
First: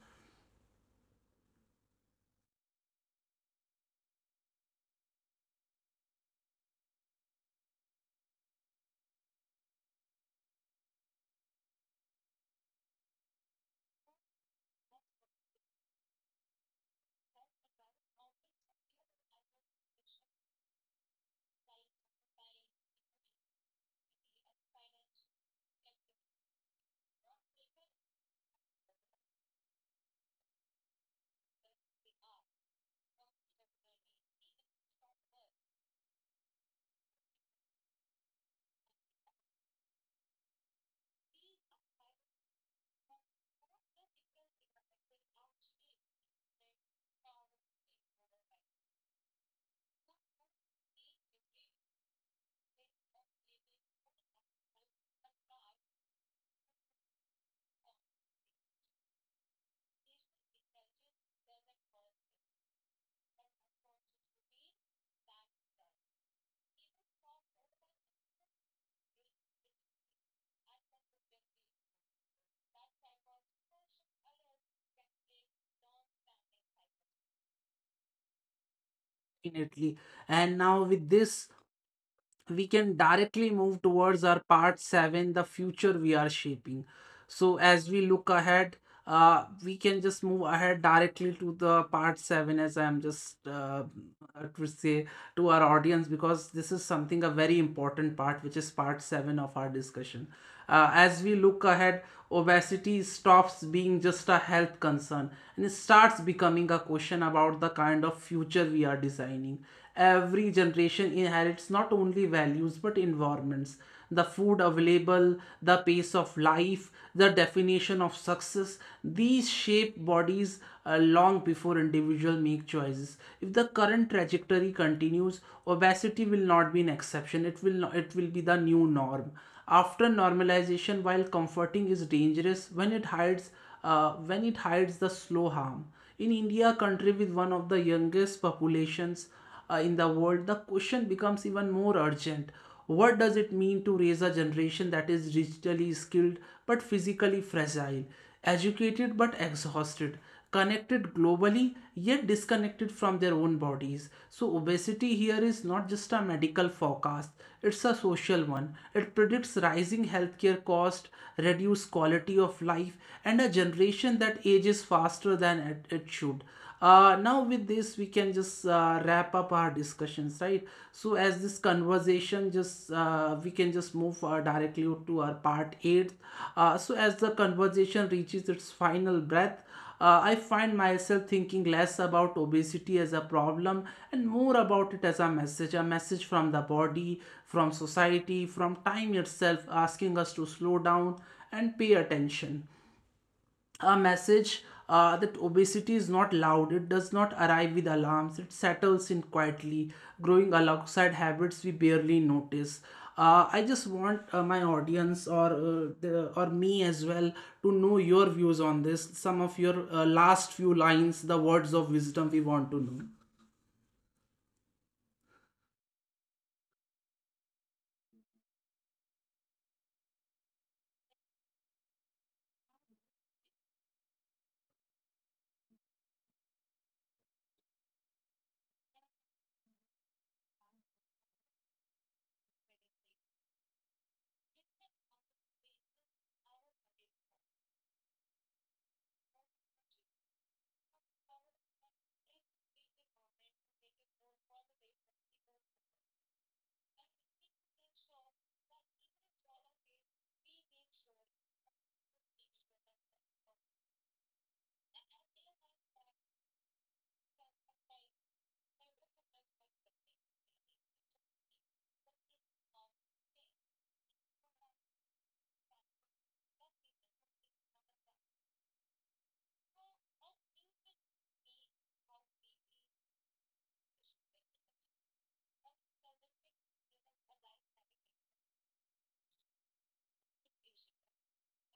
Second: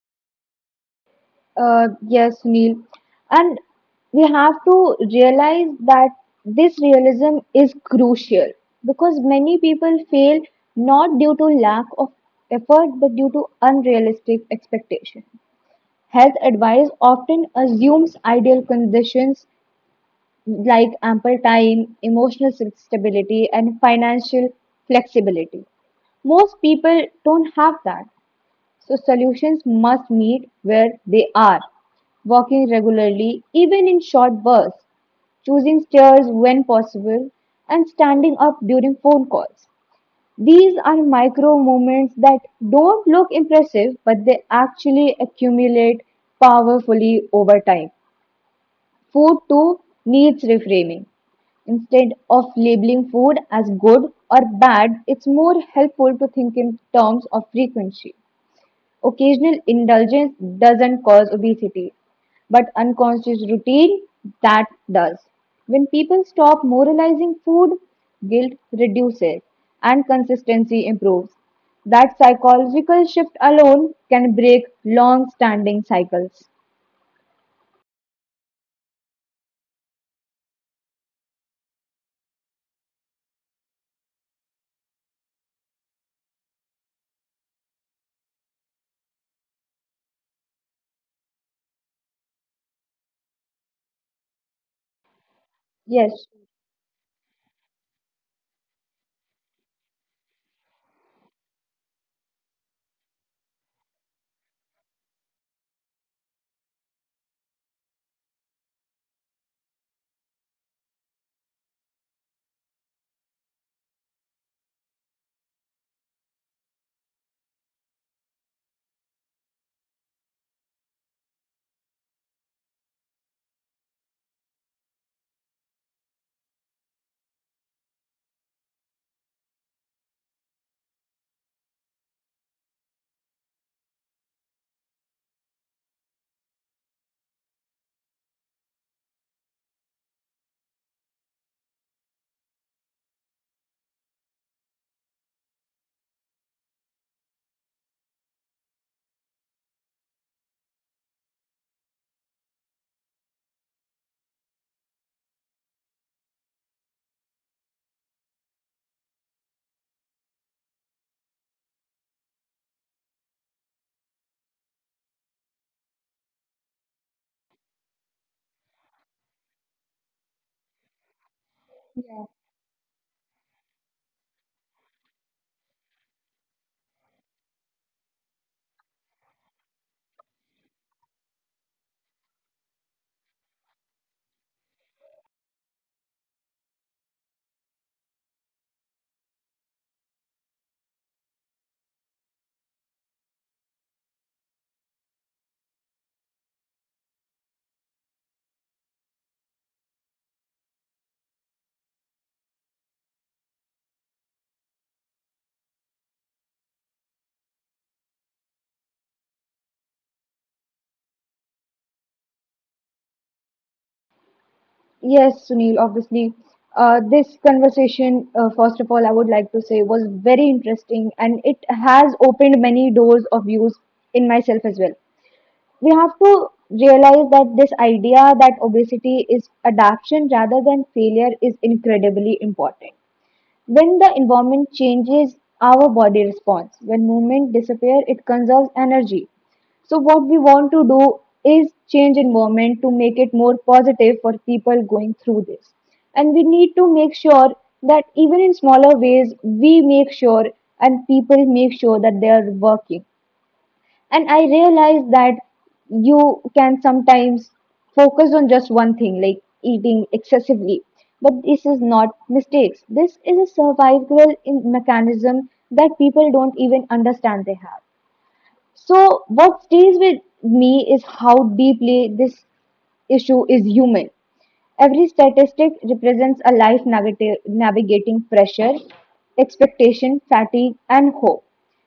Yes, Neil. And we have to realize that this realism is crucial because many people fail not due to lack of effort but due to unrealistic expectations. Health advice often assumes ideal conditions like ample time, emotional stability, and financial flexibility. Most people don't have that. So solutions must meet where they are. Walking regularly, even in short bursts, choosing stairs when possible, and standing up during phone calls. These are micro movements that don't look impressive, but they actually accumulate powerfully over time. Food too needs reframing. Instead of labeling food as good or bad, it's more helpful to think in terms of frequency. Occasional indulgence doesn't cause obesity, but unconscious routine that does. When people stop moralizing food, guilt reduces and consistency improves. That psychological shift alone can break long standing cycles. Definitely. And now with this, we can directly move towards our part seven, the future we are shaping. So as we look ahead, we can just move ahead directly to the part seven, as I'm just to say to our audience, Yes, because this is something a very important part, which is part seven of our discussion. As we look ahead, obesity stops being just a health concern and it starts becoming a question about the kind of future we are designing. Every generation inherits not only values but environments: the food available, the pace of life, the definition of success. These shape bodies long before individuals make choices. If the current trajectory continues, obesity will not be an exception. It will not, it will be the new norm after normalization, while comforting, is dangerous when it hides the slow harm. In India, a country with one of the youngest populations in the world, the question becomes even more urgent. What does it mean to raise a generation that is digitally skilled but physically fragile, educated but exhausted, connected globally yet disconnected from their own bodies? So, obesity here is not just a medical forecast, it's a social one. It predicts rising healthcare cost, reduced quality of life, and a generation that ages faster than it should. Now with this we can just wrap up our discussions, right? So as this conversation just we can just move directly to our part 8. So as the conversation reaches its final breath, I find myself thinking less about obesity as a problem and more about it as a message, a message from the body, from society, from time itself, asking us to slow down and pay attention. A message that obesity is not loud, it does not arrive with alarms, it settles in quietly, growing alongside habits we barely notice. I just want my audience or or me as well to know your views on this. Some of your last few lines, the words of wisdom, we want to know. yes, Sunil, obviously. This conversation, first of all, I would like to say was very interesting and it has opened many doors of views in myself as well. We have to realize that this idea that obesity is adaptation rather than failure is incredibly important. When the environment changes, our body responds. When movement disappears, it conserves energy. So what we want to do is change environment to make it more positive for people going through this. And we need to make sure that even in smaller ways, we make sure and people make sure that they are working. And I realized that you can sometimes focus on just one thing like eating excessively, but this is not mistakes, this is a survival in mechanism that people don't even understand they have. So, what stays with me is how deeply this issue is human. Every statistic represents a life navigating pressure, expectation, fatigue, and hope.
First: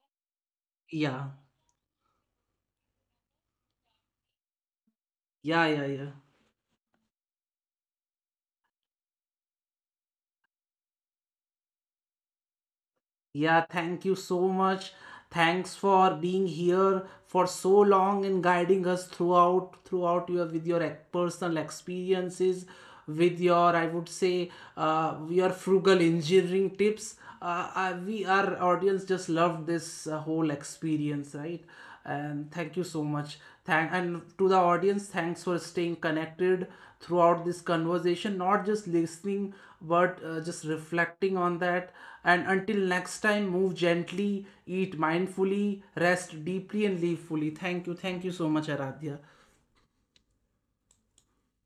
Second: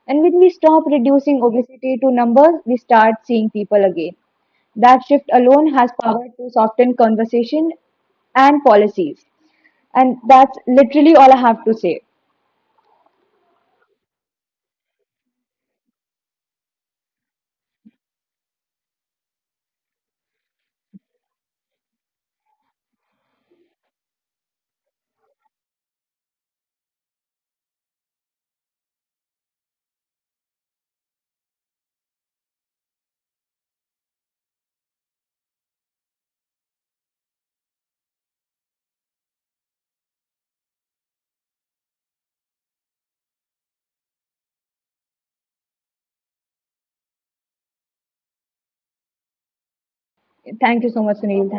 And when we stop Yeah, reducing obesity to numbers, we start seeing people again. That shift yeah, alone yeah, has yeah. power to soften conversation and policies. And that's literally all I have to say. Yeah, thank you so much. Thanks for being here for so long and guiding us throughout your with your personal experiences, with your, I would say, your frugal engineering tips. We our audience just loved this whole experience, right? And thank you so much. Thank, and to the audience, thanks for staying connected throughout this conversation, not just listening but just reflecting on that. And until next time, move gently, eat mindfully, rest deeply, and live fully. Thank you, thank you so much, Aradhya. Thank you so much, Sunil.